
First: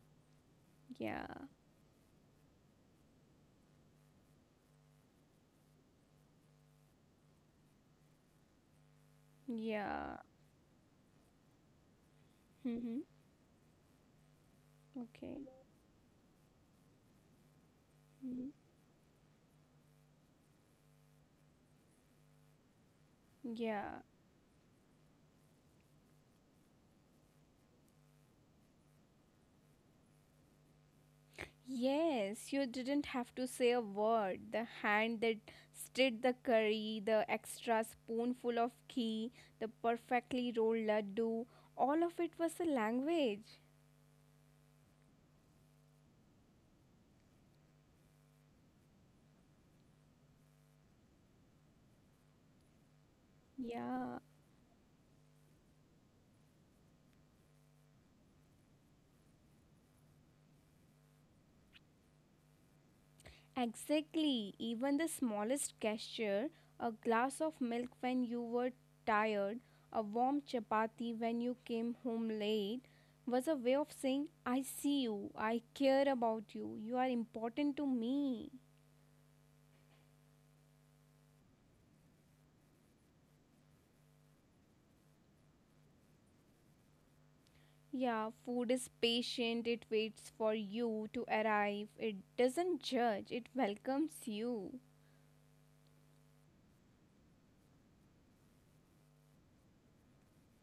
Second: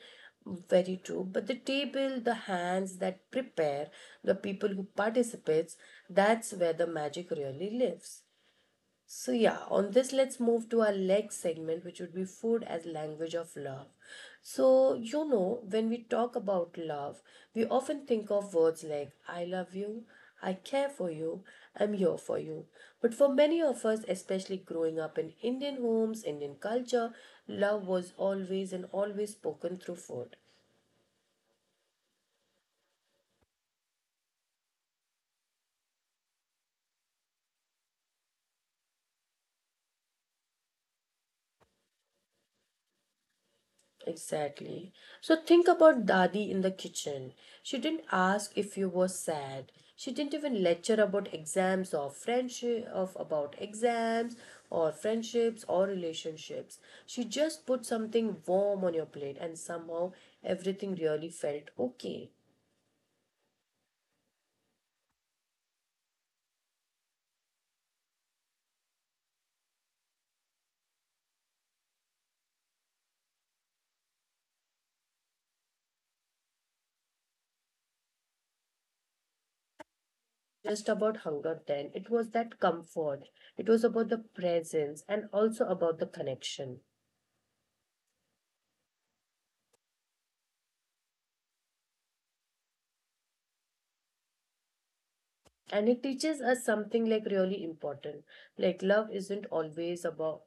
[SPEAKER 1] Very
[SPEAKER 2] Yeah,
[SPEAKER 1] true. But the table, the hands that prepare, the people who participates, that's where the magic really lives. So, yeah, on this,
[SPEAKER 2] yeah.
[SPEAKER 1] let's move to our next segment, which would be food as
[SPEAKER 2] Mm-hmm.
[SPEAKER 1] language of love. So, you
[SPEAKER 2] Okay.
[SPEAKER 1] know, when we talk about love, we often think
[SPEAKER 2] Hmm.
[SPEAKER 1] of words like I love you, I care for you, I'm here for you. But for many of
[SPEAKER 2] Yeah.
[SPEAKER 1] us, especially growing up in Indian homes, Indian culture, love was always and always spoken through food.
[SPEAKER 2] Yes, you didn't have to say a word. The hand that stirred the curry, the extra spoonful of ghee, the perfectly rolled laddu, all of it was a language.
[SPEAKER 1] Exactly. So think about Dadi in the kitchen. She didn't ask if you were sad. She didn't even lecture about exams or friendship of about
[SPEAKER 2] Yeah.
[SPEAKER 1] exams or friendships or relationships. She just put something warm on your plate, and somehow everything really felt okay.
[SPEAKER 2] Exactly, even the smallest gesture a glass of milk when you were tired, a warm chapati when you came home late was a way of saying, I see you, I care about you, you are important to me.
[SPEAKER 1] Just about hunger then. It was that comfort. It was about the presence and also about the connection.
[SPEAKER 2] Yeah, food is patient, it waits for you to arrive, it doesn't judge, it welcomes you.
[SPEAKER 1] And it teaches us something like really important, like love isn't always about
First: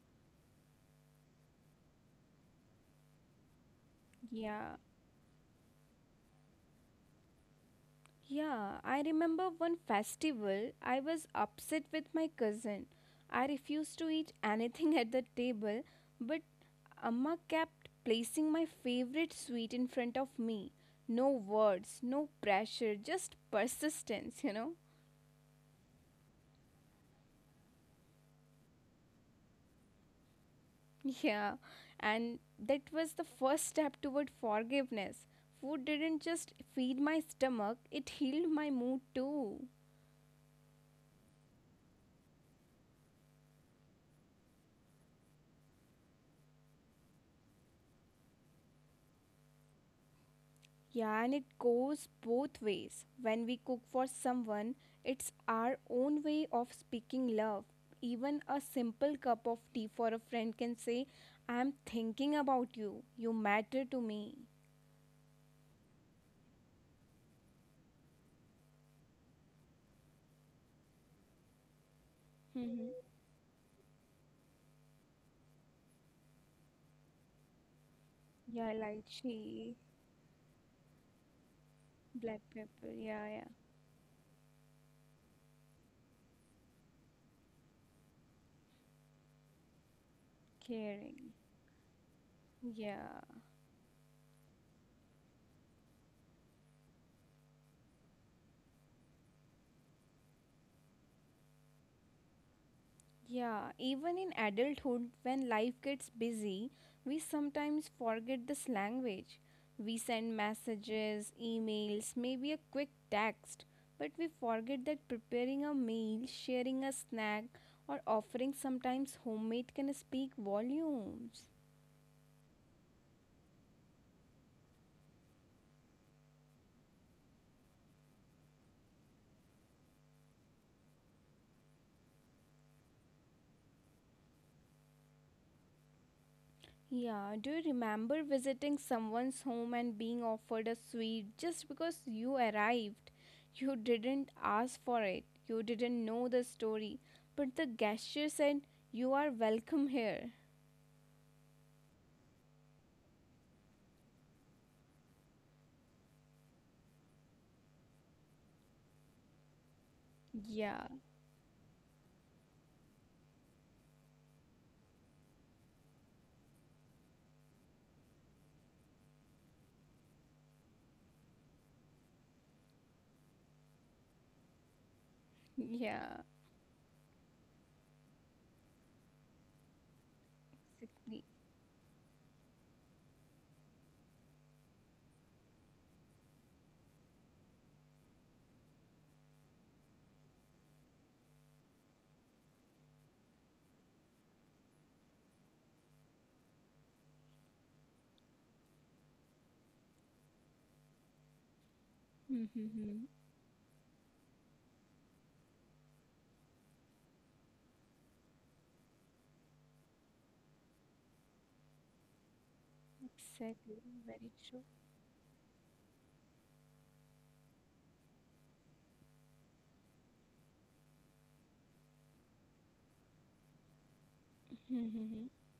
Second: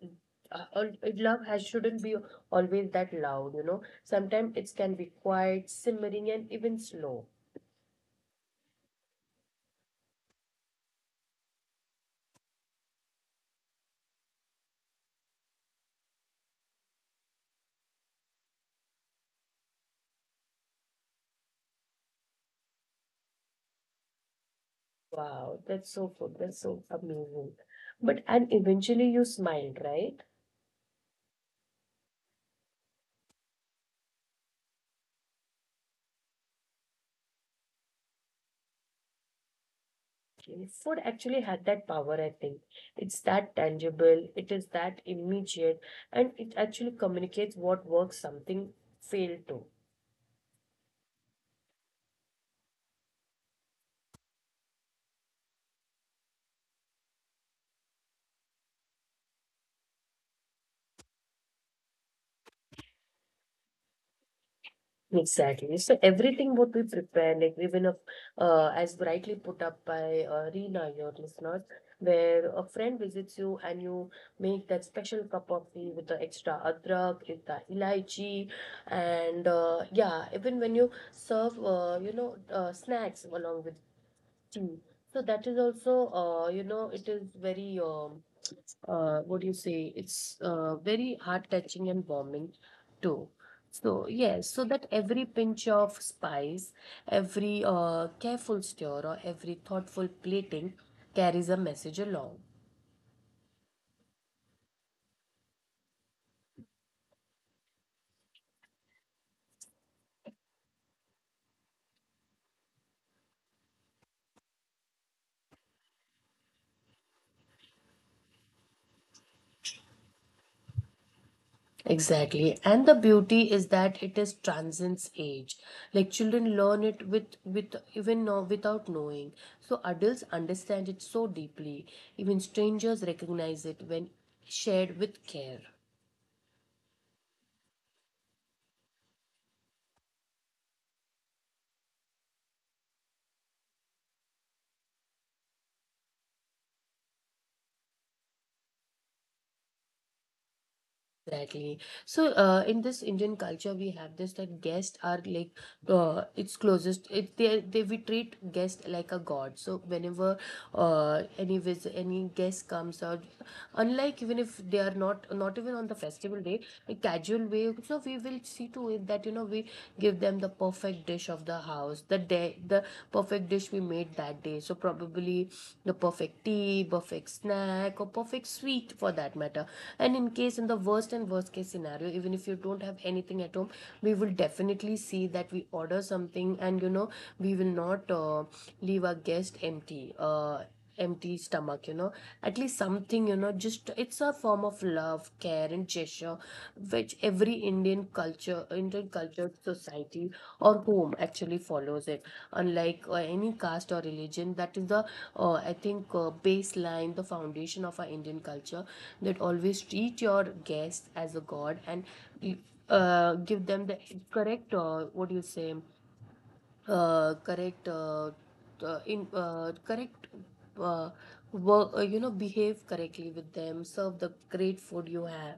[SPEAKER 1] uh, al- love has shouldn't be always that loud, you know, sometimes it
[SPEAKER 2] Yeah.
[SPEAKER 1] can be quiet, simmering, and even slow.
[SPEAKER 2] Yeah, I remember one festival I was upset with my cousin. I refused to eat anything at the table, but Amma kept placing my favorite sweet in front of me. No words, no pressure, just persistence, you know?
[SPEAKER 1] Wow, that's so good, that's so amazing. But and eventually you smiled, right?
[SPEAKER 2] Yeah, and that was the first step toward forgiveness. Food didn't just feed my stomach, it healed my mood too.
[SPEAKER 1] Okay, food actually had that power, I think. It's that tangible, it is that immediate, and it actually communicates what works something failed to.
[SPEAKER 2] Yeah, and it goes both ways. When we cook for someone, it's our own way of speaking love. Even a simple cup of tea for a friend can say, I'm thinking about you. You matter to me.
[SPEAKER 1] Exactly. So everything what we prepare, like even a, uh, as rightly put up by uh, Reena, your listeners, where a
[SPEAKER 2] Mm-hmm.
[SPEAKER 1] friend visits you and you make that special cup of tea with the extra adrak, with the elaichi,
[SPEAKER 2] Yeah, like
[SPEAKER 1] and
[SPEAKER 2] she,
[SPEAKER 1] uh, yeah, even when you serve, uh, you know,
[SPEAKER 2] black
[SPEAKER 1] uh,
[SPEAKER 2] pepper.
[SPEAKER 1] snacks
[SPEAKER 2] Yeah, yeah.
[SPEAKER 1] along with tea. So that is also, uh, you know, it is very um, uh, what do you say? It's uh, very
[SPEAKER 2] Caring.
[SPEAKER 1] heart touching and warming
[SPEAKER 2] Yeah.
[SPEAKER 1] too. So yes, so that every pinch of spice, every uh, careful stir, or every thoughtful plating carries a message along.
[SPEAKER 2] Yeah, even in adulthood, when life gets busy, we sometimes forget this language. We send messages, emails, maybe a quick text, but we forget that preparing a meal, sharing a snack, or offering sometimes homemade can speak volumes.
[SPEAKER 1] Exactly. And the beauty is that it is transcends age. Like children learn it with with even know, without knowing. So adults understand it so deeply. Even strangers recognize it when shared with care.
[SPEAKER 2] Yeah, do you remember visiting someone's home and being offered a sweet just because you arrived? You didn't ask for it, you didn't know the story, but the gesture said, you are welcome here.
[SPEAKER 1] Exactly. So, uh, in this Indian culture, we have this that guests are like, uh, it's closest. It they they we treat guest like a god. So whenever,
[SPEAKER 2] Yeah,
[SPEAKER 1] uh, any visit, any guest comes out, unlike even if they are not not even on the festival day, a casual way. So we will see to it that you know we give them the perfect dish of the house, the day the the perfect dish we made that day. So probably the
[SPEAKER 2] yeah,
[SPEAKER 1] perfect tea, perfect snack, or perfect sweet for that matter. And in case in the worst and
[SPEAKER 2] exactly.
[SPEAKER 1] worst case scenario, even if you don't have anything at home, we will definitely see that we order something, and you know we will not uh, leave our guest empty. Uh, empty stomach you know at least something you know just it's a form of love care and gesture which every indian culture indian cultured society or home actually follows it
[SPEAKER 2] Mm-hmm.
[SPEAKER 1] unlike uh, any caste or religion. That is the uh, I think uh, baseline the foundation of our indian culture, that always treat your guests as a god and uh, give
[SPEAKER 2] Exactly,
[SPEAKER 1] them the
[SPEAKER 2] very
[SPEAKER 1] correct uh, what do you say, uh, correct uh, uh, in uh, correct uh, work, uh, you know behave correctly with them, serve the great food you
[SPEAKER 2] true.
[SPEAKER 1] have.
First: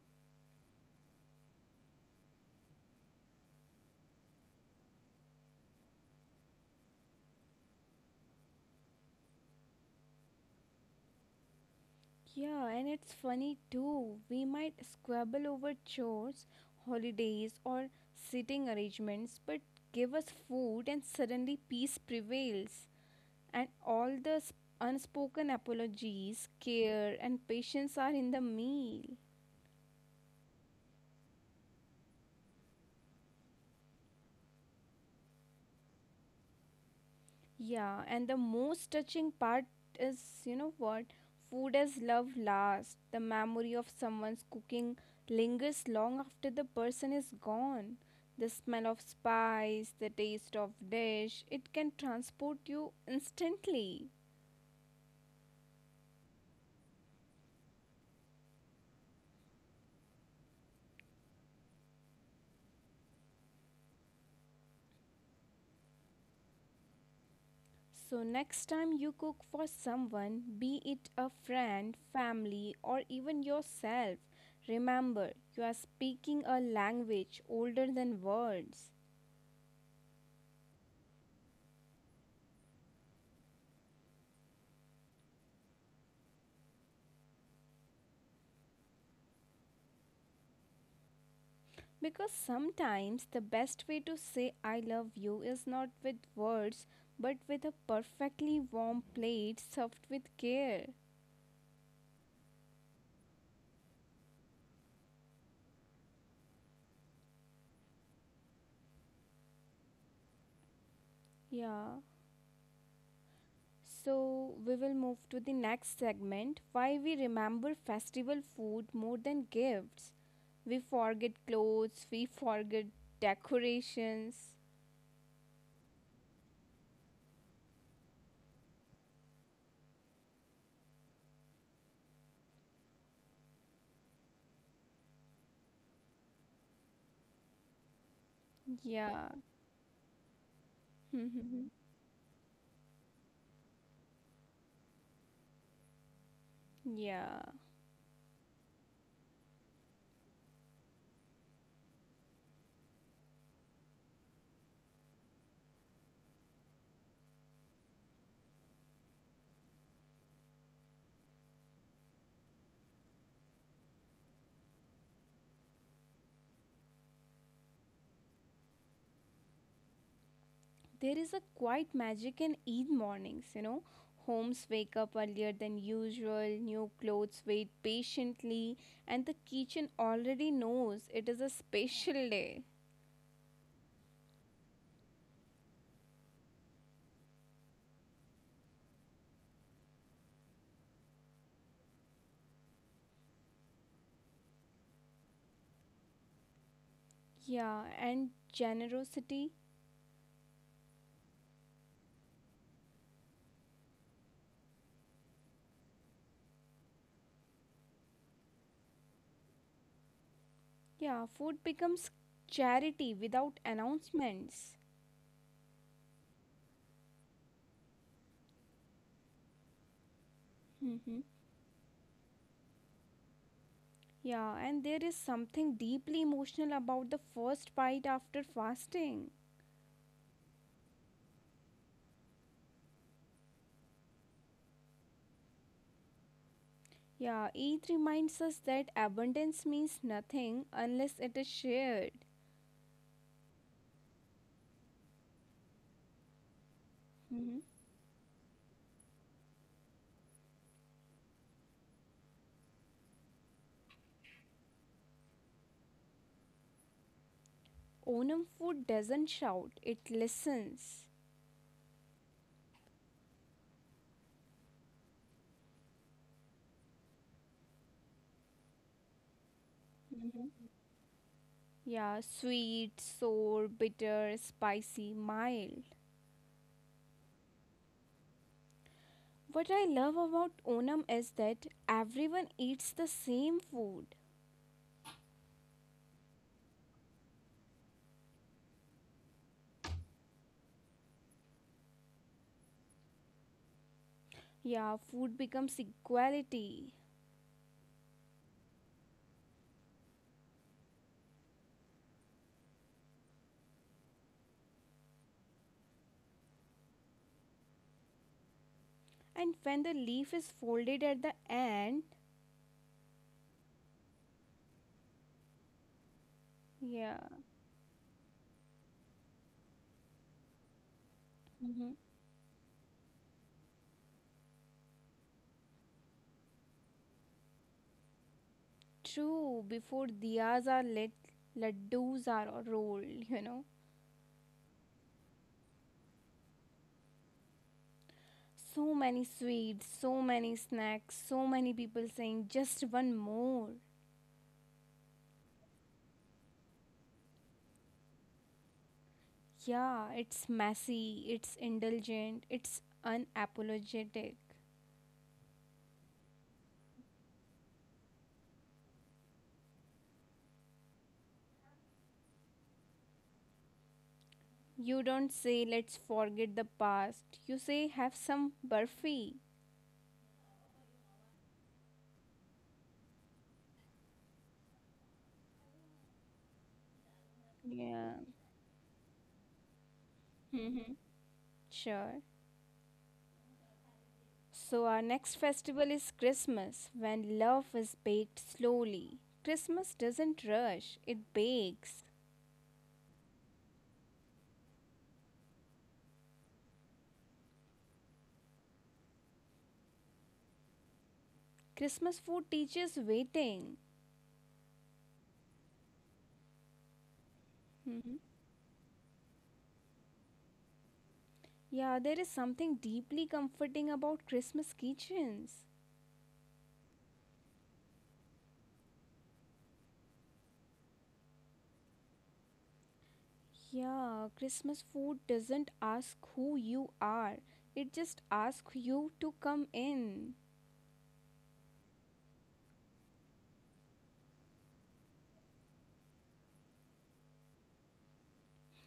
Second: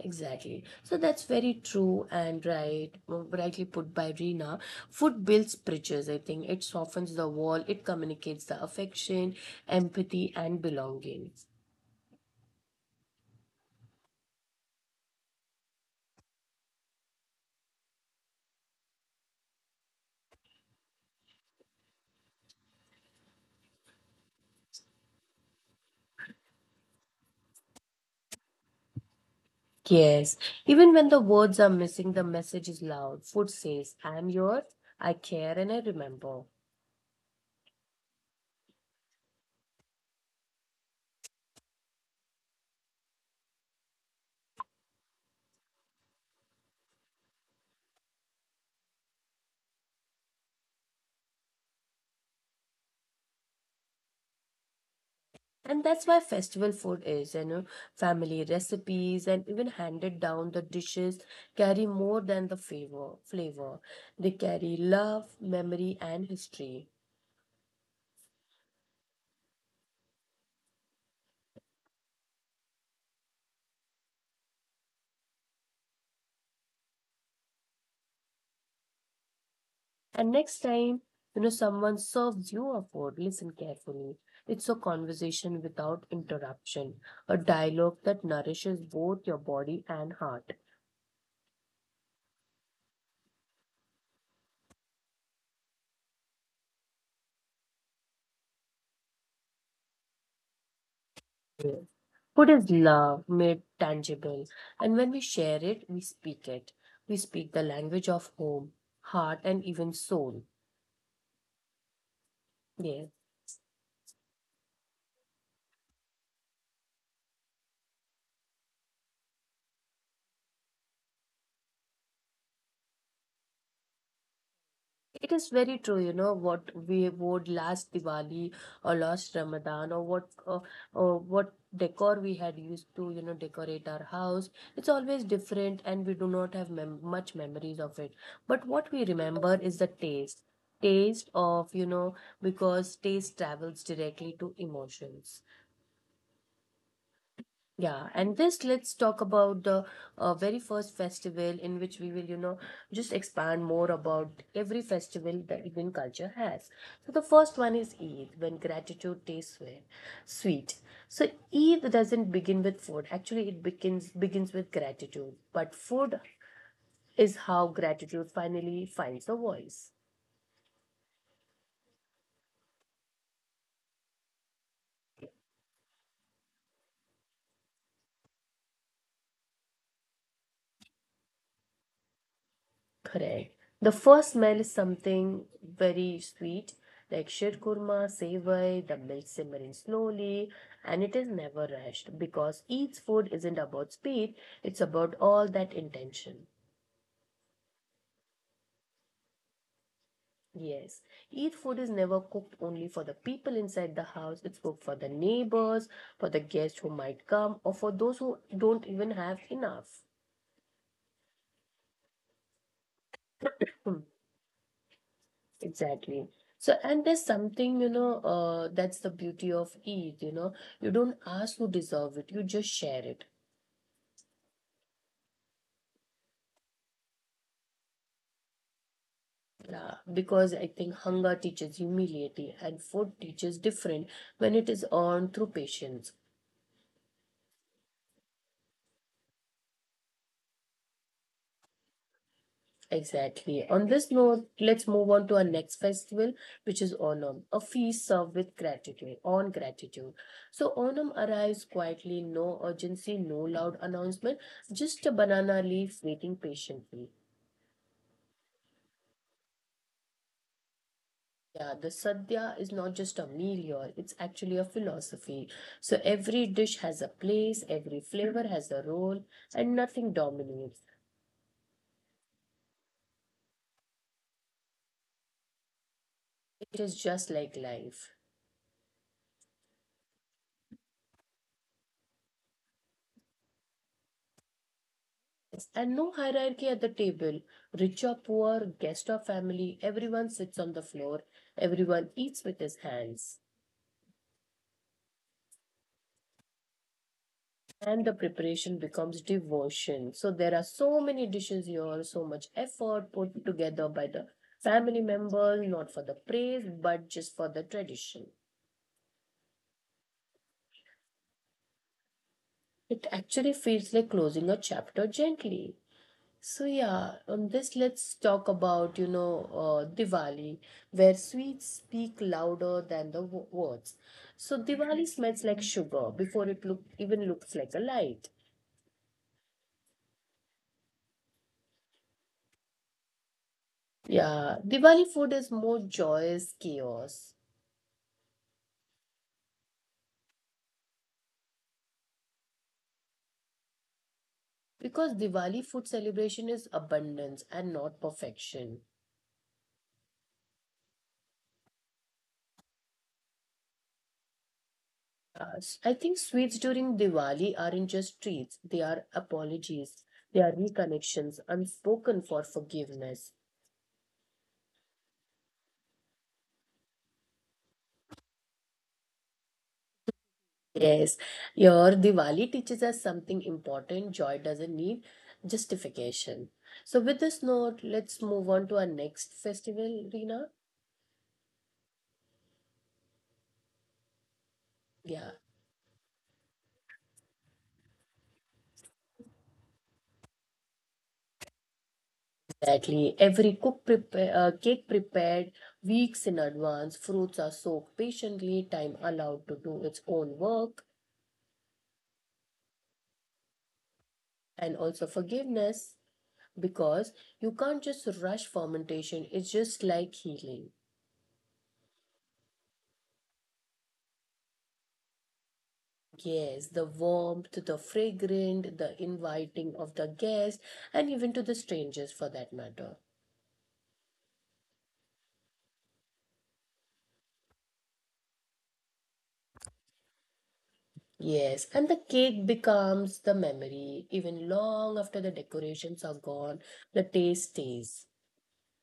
[SPEAKER 1] Exactly, so that's very true and right, uh, rightly put by Rina. Food builds bridges, I think it softens the wall, it communicates the affection, empathy and belonging.
[SPEAKER 2] Yeah, and it's funny too. We might squabble over chores, holidays, or seating arrangements, but give us food and suddenly peace prevails. And all the s- unspoken apologies, care, and patience are in the meal.
[SPEAKER 1] Yes, even when the words are missing the message is loud. Food says I'm yours, I care and I remember.
[SPEAKER 2] Yeah, and the most touching part is, you know what? Food as love lasts. The memory of someone's cooking lingers long after the person is gone. The smell of spice, the taste of dish, it can transport you instantly.
[SPEAKER 1] And that's why festival food is, you know, family recipes and even handed down the dishes carry more than the flavor flavor. They carry love, memory, and history.
[SPEAKER 2] So next time you cook for someone, be it a friend, family, or even yourself, remember you are speaking a language older than words.
[SPEAKER 1] And next time, you know, someone serves you a food, listen carefully. It's a conversation without interruption, a dialogue that nourishes both your body and heart.
[SPEAKER 2] Because sometimes the best way to say I love you is not with words but with a perfectly warm plate served with care.
[SPEAKER 1] Yes. Food is love made tangible, and when we share it, we speak it. We speak the language of home, heart, and even soul.
[SPEAKER 2] Yeah.
[SPEAKER 1] Yes.
[SPEAKER 2] So we will move to the next segment why we remember festival food more than gifts. We forget clothes, we forget decorations.
[SPEAKER 1] It is very true, you know, what we wore last Diwali or last Ramadan, or what uh, or what decor we had used to, you know, decorate our house. It's always different and we do not have mem- much memories of it. But what we
[SPEAKER 2] Yeah.
[SPEAKER 1] remember is the taste. Taste of, you know, because taste travels directly to emotions.
[SPEAKER 2] Yeah.
[SPEAKER 1] Yeah, and this, let's talk about the uh, very first festival in which we will, you know, just expand more about every festival that Indian culture has. So the first one is Eid, when gratitude tastes sweet. Sweet. So Eid doesn't begin with food. Actually, it begins begins with gratitude, but food is how gratitude finally finds a voice.
[SPEAKER 2] There is a quiet magic in Eid mornings, you know. Homes wake up earlier than usual, new clothes wait patiently, and the kitchen already knows it is a special day.
[SPEAKER 1] Correct. The first smell is something very sweet, like shir kurma, sevai, the milk simmering slowly, and it is never rushed because each food isn't about speed, it's about all that intention.
[SPEAKER 2] Yeah, and generosity.
[SPEAKER 1] Yes, each food is never cooked only for the people inside the house, it's cooked for the neighbors, for the guests who might come, or for those who don't even have enough.
[SPEAKER 2] Yeah, food becomes charity without
[SPEAKER 1] Hmm.
[SPEAKER 2] announcements.
[SPEAKER 1] Exactly. So, and there's something, you know, uh, that's the beauty of Eid, you know, you
[SPEAKER 2] Hmm.
[SPEAKER 1] don't ask to deserve it, you just share it.
[SPEAKER 2] Yeah, and there is something deeply emotional about the first bite after fasting.
[SPEAKER 1] Yeah, because I think hunger teaches humility and food teaches different when it is earned through patience.
[SPEAKER 2] Yeah, Eid reminds us that abundance means nothing unless it is shared.
[SPEAKER 1] Exactly. On this note, let's move on to our next festival, which is Onam,
[SPEAKER 2] Mhm.
[SPEAKER 1] a feast served with gratitude, on gratitude. So Onam arrives quietly, no urgency, no loud announcement, just a banana leaf waiting patiently.
[SPEAKER 2] Onam food doesn't shout, it listens.
[SPEAKER 1] Yeah, the sadhya is not just a meal, you It's actually a philosophy. So every dish has a place, every flavor has a role, and nothing dominates.
[SPEAKER 2] Yeah, sweet, sour, bitter, spicy, mild.
[SPEAKER 1] It is just like life.
[SPEAKER 2] What I love about Onam is that everyone eats the same food.
[SPEAKER 1] Yes, and no hierarchy at the table. Rich or poor, guest or family, everyone sits on the floor. Everyone eats with his hands.
[SPEAKER 2] Yeah, food becomes equality.
[SPEAKER 1] And the preparation becomes devotion. So there are so many dishes here, so much effort put together by the family members, not for the praise, but just for the tradition.
[SPEAKER 2] And when the leaf is folded at the end,
[SPEAKER 1] It actually feels like closing a chapter gently. So yeah,
[SPEAKER 2] yeah.
[SPEAKER 1] on this let's talk about you know uh, Diwali, where sweets
[SPEAKER 2] Mhm.
[SPEAKER 1] speak louder than the wo- words. So Diwali smells like sugar before it look even looks like a light.
[SPEAKER 2] True, before diyas are lit, laddus are rolled, you know.
[SPEAKER 1] Yeah, Diwali food is more joyous chaos.
[SPEAKER 2] So many sweets, so many snacks, so many people saying just one more.
[SPEAKER 1] Because Diwali food celebration is abundance and not perfection.
[SPEAKER 2] Yeah, it's messy, it's indulgent, it's unapologetic.
[SPEAKER 1] Uh, s- I think sweets during Diwali aren't just treats, they are apologies, they are reconnections, unspoken for forgiveness.
[SPEAKER 2] You don't say let's forget the past. You say have some burfi.
[SPEAKER 1] Yes, your Diwali teaches us something important. Joy doesn't need justification. So, with this note,
[SPEAKER 2] Yeah.
[SPEAKER 1] let's move on to our next festival, Rina.
[SPEAKER 2] Mm-hmm. Sure. So our
[SPEAKER 1] Yeah.
[SPEAKER 2] next festival is Christmas when love is baked slowly. Christmas doesn't rush, it bakes.
[SPEAKER 1] Exactly. Every cook prepare, uh, cake prepared weeks in advance. Fruits are soaked patiently. Time allowed to do its own work
[SPEAKER 2] Christmas food teaches waiting.
[SPEAKER 1] and also forgiveness, because you can't just
[SPEAKER 2] Mm-hmm.
[SPEAKER 1] rush fermentation. It's just like healing.
[SPEAKER 2] Yeah, there is something deeply comforting about Christmas kitchens.
[SPEAKER 1] Yes, the warmth, the fragrant, the inviting of the guest, and even to the strangers for that matter.
[SPEAKER 2] Yeah, Christmas food doesn't ask who you are, it just asks you to come in.
[SPEAKER 1] Yes, and the cake becomes the memory. Even long after the decorations are gone, the taste stays.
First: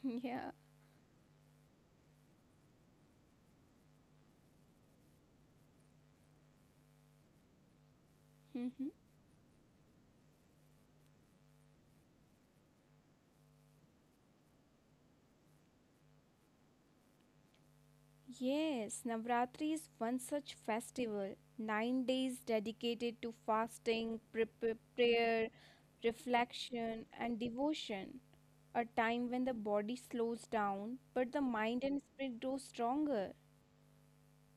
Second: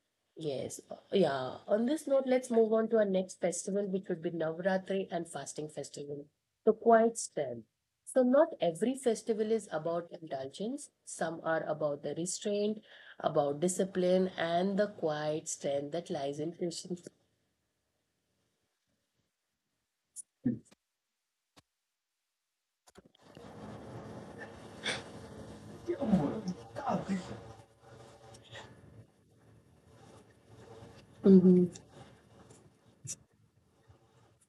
[SPEAKER 2] Yeah.
[SPEAKER 1] Yes, uh, yeah. On this note, let's move on to our next festival, which would be Navratri and Fasting Festival, the quiet strength. So, not
[SPEAKER 2] Mhm.
[SPEAKER 1] every festival is about indulgence. Some are about the restraint, about discipline, and the quiet strength that lies in Krishna.
[SPEAKER 2] Yes, Navratri is one such festival. Nine days dedicated to fasting, pre- pre- prayer, reflection, and devotion. A time when the body slows down, but the
[SPEAKER 1] Mhm.
[SPEAKER 2] mind and spirit grow stronger.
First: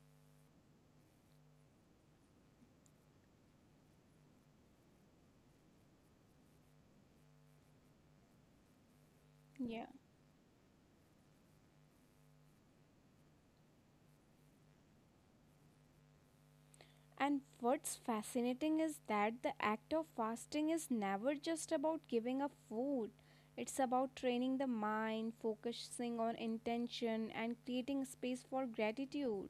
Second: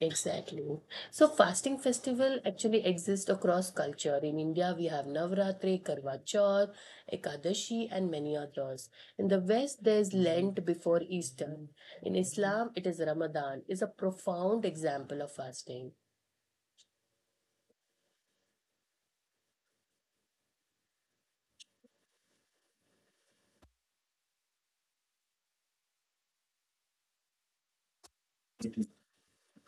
[SPEAKER 1] Exactly. So fasting festival actually exist across culture. In India, we have Navratri, Karwa Chauth, Ekadashi, and many others. In the West,
[SPEAKER 2] Yeah.
[SPEAKER 1] there's Lent before Easter. In Islam, it is Ramadan. Is a profound example of fasting.
[SPEAKER 2] And what's fascinating is that the act of fasting is never just about giving up food. It's about training the mind, focusing on intention, and creating space for gratitude.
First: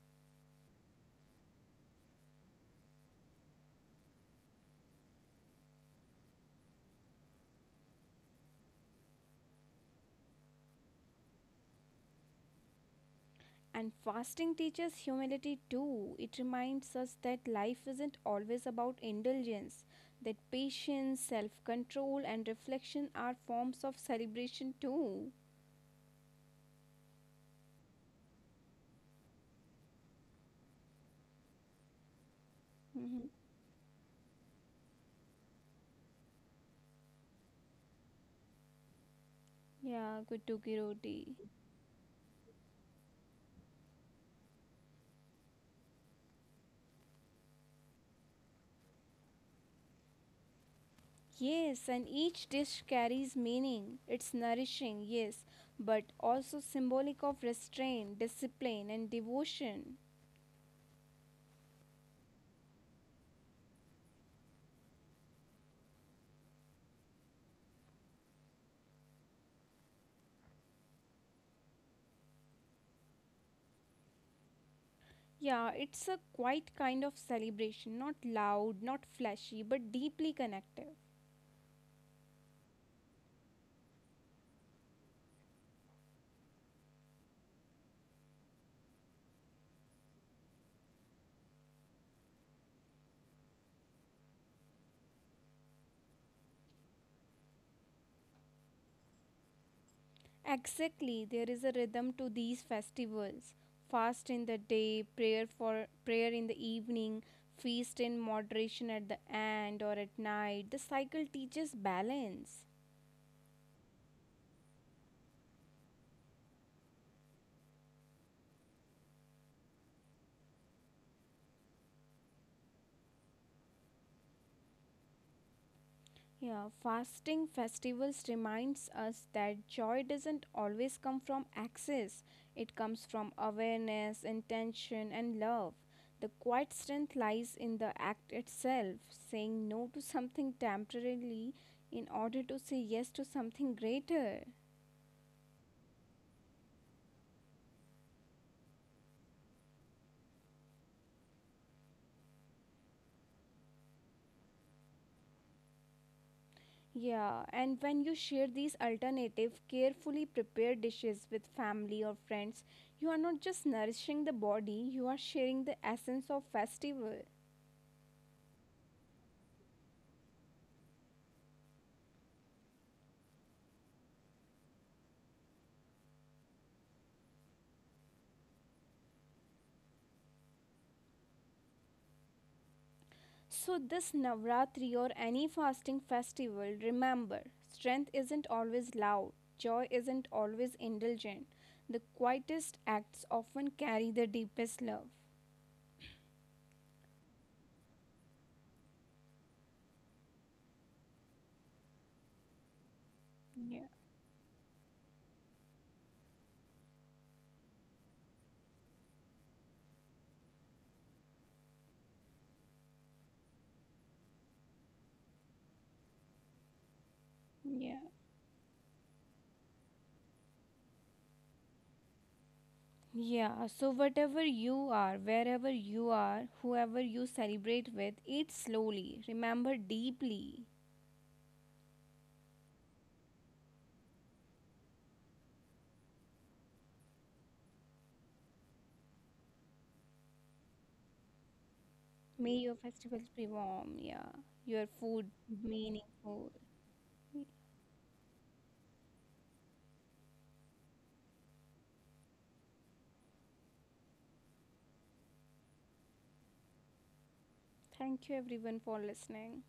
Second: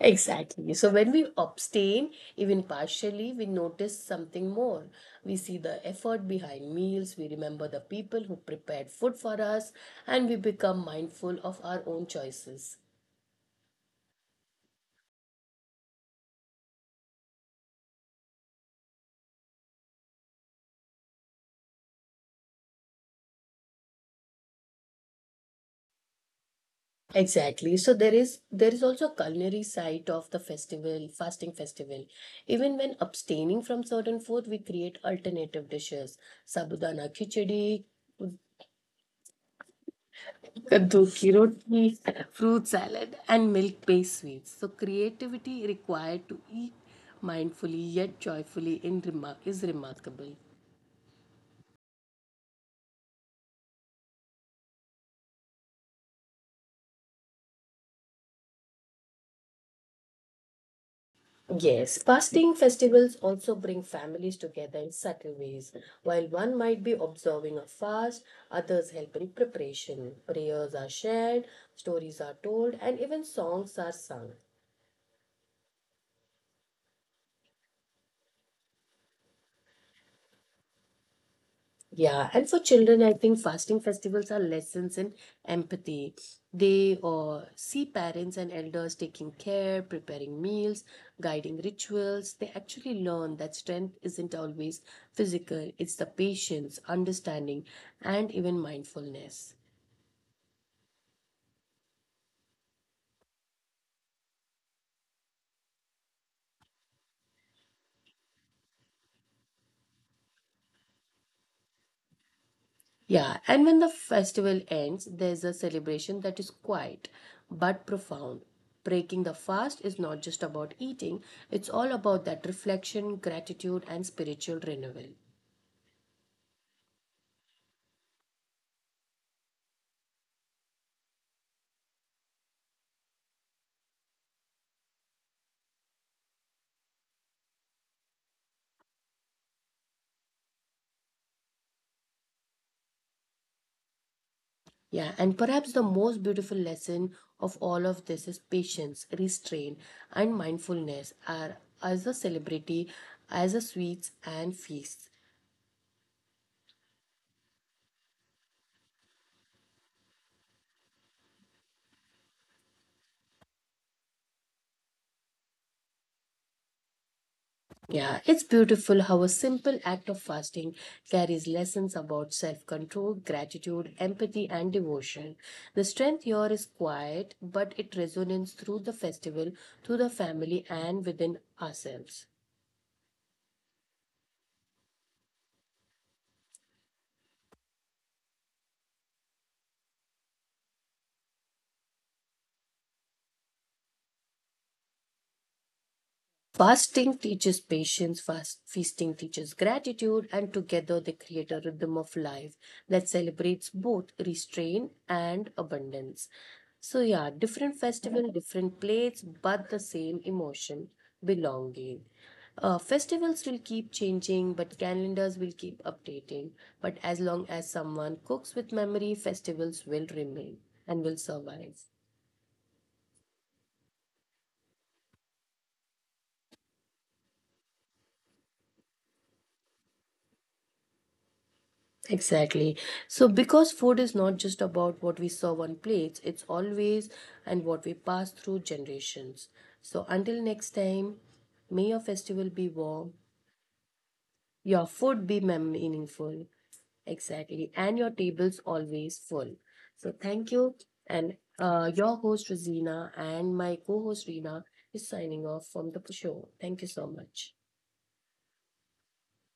[SPEAKER 1] Exactly. So when we abstain, even partially, we notice something more. We see the effort behind meals, we remember the people who prepared food for us, and we become mindful of our own choices.
[SPEAKER 2] And fasting teaches humility too. It reminds us that life isn't always about indulgence, that patience, self control, and reflection are forms of celebration too.
[SPEAKER 1] Exactly. So there is there is also a culinary side of the festival, fasting festival. Even when
[SPEAKER 2] Mhm.
[SPEAKER 1] abstaining from certain food, we create alternative dishes. Sabudana khichdi,
[SPEAKER 2] Yeah, good to
[SPEAKER 1] kaddu ki
[SPEAKER 2] roti.
[SPEAKER 1] roti, fruit salad, and milk-based sweets. So creativity required to eat mindfully yet joyfully in remar- is remarkable.
[SPEAKER 2] Yes, and each dish carries meaning. It's nourishing, yes, but also symbolic of restraint, discipline, and devotion.
[SPEAKER 1] Yes, fasting festivals also bring families together in subtle ways. While one might be observing a fast, others help in preparation. Prayers are shared, stories are told, and even songs are sung.
[SPEAKER 2] Yeah, it's a quiet kind of celebration, not loud, not flashy, but deeply connective.
[SPEAKER 1] Yeah, and for children, I think fasting festivals are lessons in empathy. They uh, see parents and elders taking care, preparing meals, guiding rituals. They actually learn that strength isn't always physical, it's the patience, understanding, and even mindfulness.
[SPEAKER 2] Exactly, there is a rhythm to these festivals. Fast in the day, prayer for prayer in the evening, feast in moderation at the end or at night. The cycle teaches balance.
[SPEAKER 1] Yeah, and when the festival ends, there's a celebration that is quiet but profound. Breaking the fast is not just about eating, it's all about that reflection, gratitude, and spiritual renewal.
[SPEAKER 2] Yeah, fasting festivals reminds us that joy doesn't always come from access. It comes from awareness, intention and love. The quiet strength lies in the act itself, saying no to something temporarily in order to say yes to something greater.
[SPEAKER 1] Yeah, and perhaps the most beautiful lesson of all of this is patience, restraint, and mindfulness are as a celebrity, as a sweets and feasts.
[SPEAKER 2] Yeah, and when you share these alternative, carefully prepared dishes with family or friends, you are not just nourishing the body, you are sharing the essence of festival.
[SPEAKER 1] Yeah, it's beautiful how a simple act of fasting carries lessons about self control, gratitude, empathy, and devotion. The strength here is quiet, but it resonates through the festival, through the family, and within ourselves.
[SPEAKER 2] So, this Navratri or any fasting festival, remember strength isn't always loud, joy isn't always indulgent. The quietest acts often carry the deepest love.
[SPEAKER 1] Fasting teaches patience, fast, feasting teaches gratitude, and together they create a rhythm of life that celebrates
[SPEAKER 2] Yeah,
[SPEAKER 1] both restraint and abundance. So, yeah, different festival, different plates, but the same emotion belonging. Uh, festivals will keep changing, but calendars will keep updating. But as long as
[SPEAKER 2] yeah.
[SPEAKER 1] someone cooks with memory, festivals will remain and will survive.
[SPEAKER 2] Yeah, so whatever you are, wherever you are, whoever you celebrate with, eat slowly, remember deeply.
[SPEAKER 1] Exactly. So, because food is not just about what we serve on plates, it's always and what we pass through generations. So, until next time, may your
[SPEAKER 2] May
[SPEAKER 1] festival
[SPEAKER 2] your
[SPEAKER 1] be warm,
[SPEAKER 2] festivals be warm, yeah, your
[SPEAKER 1] your
[SPEAKER 2] food
[SPEAKER 1] food be mem-
[SPEAKER 2] meaningful.
[SPEAKER 1] meaningful, exactly, and your tables always full. So, thank you. And uh, your host, Rosina, and my co host, Rina, is signing off from the show. Thank you so much.
[SPEAKER 2] Thank you everyone for listening.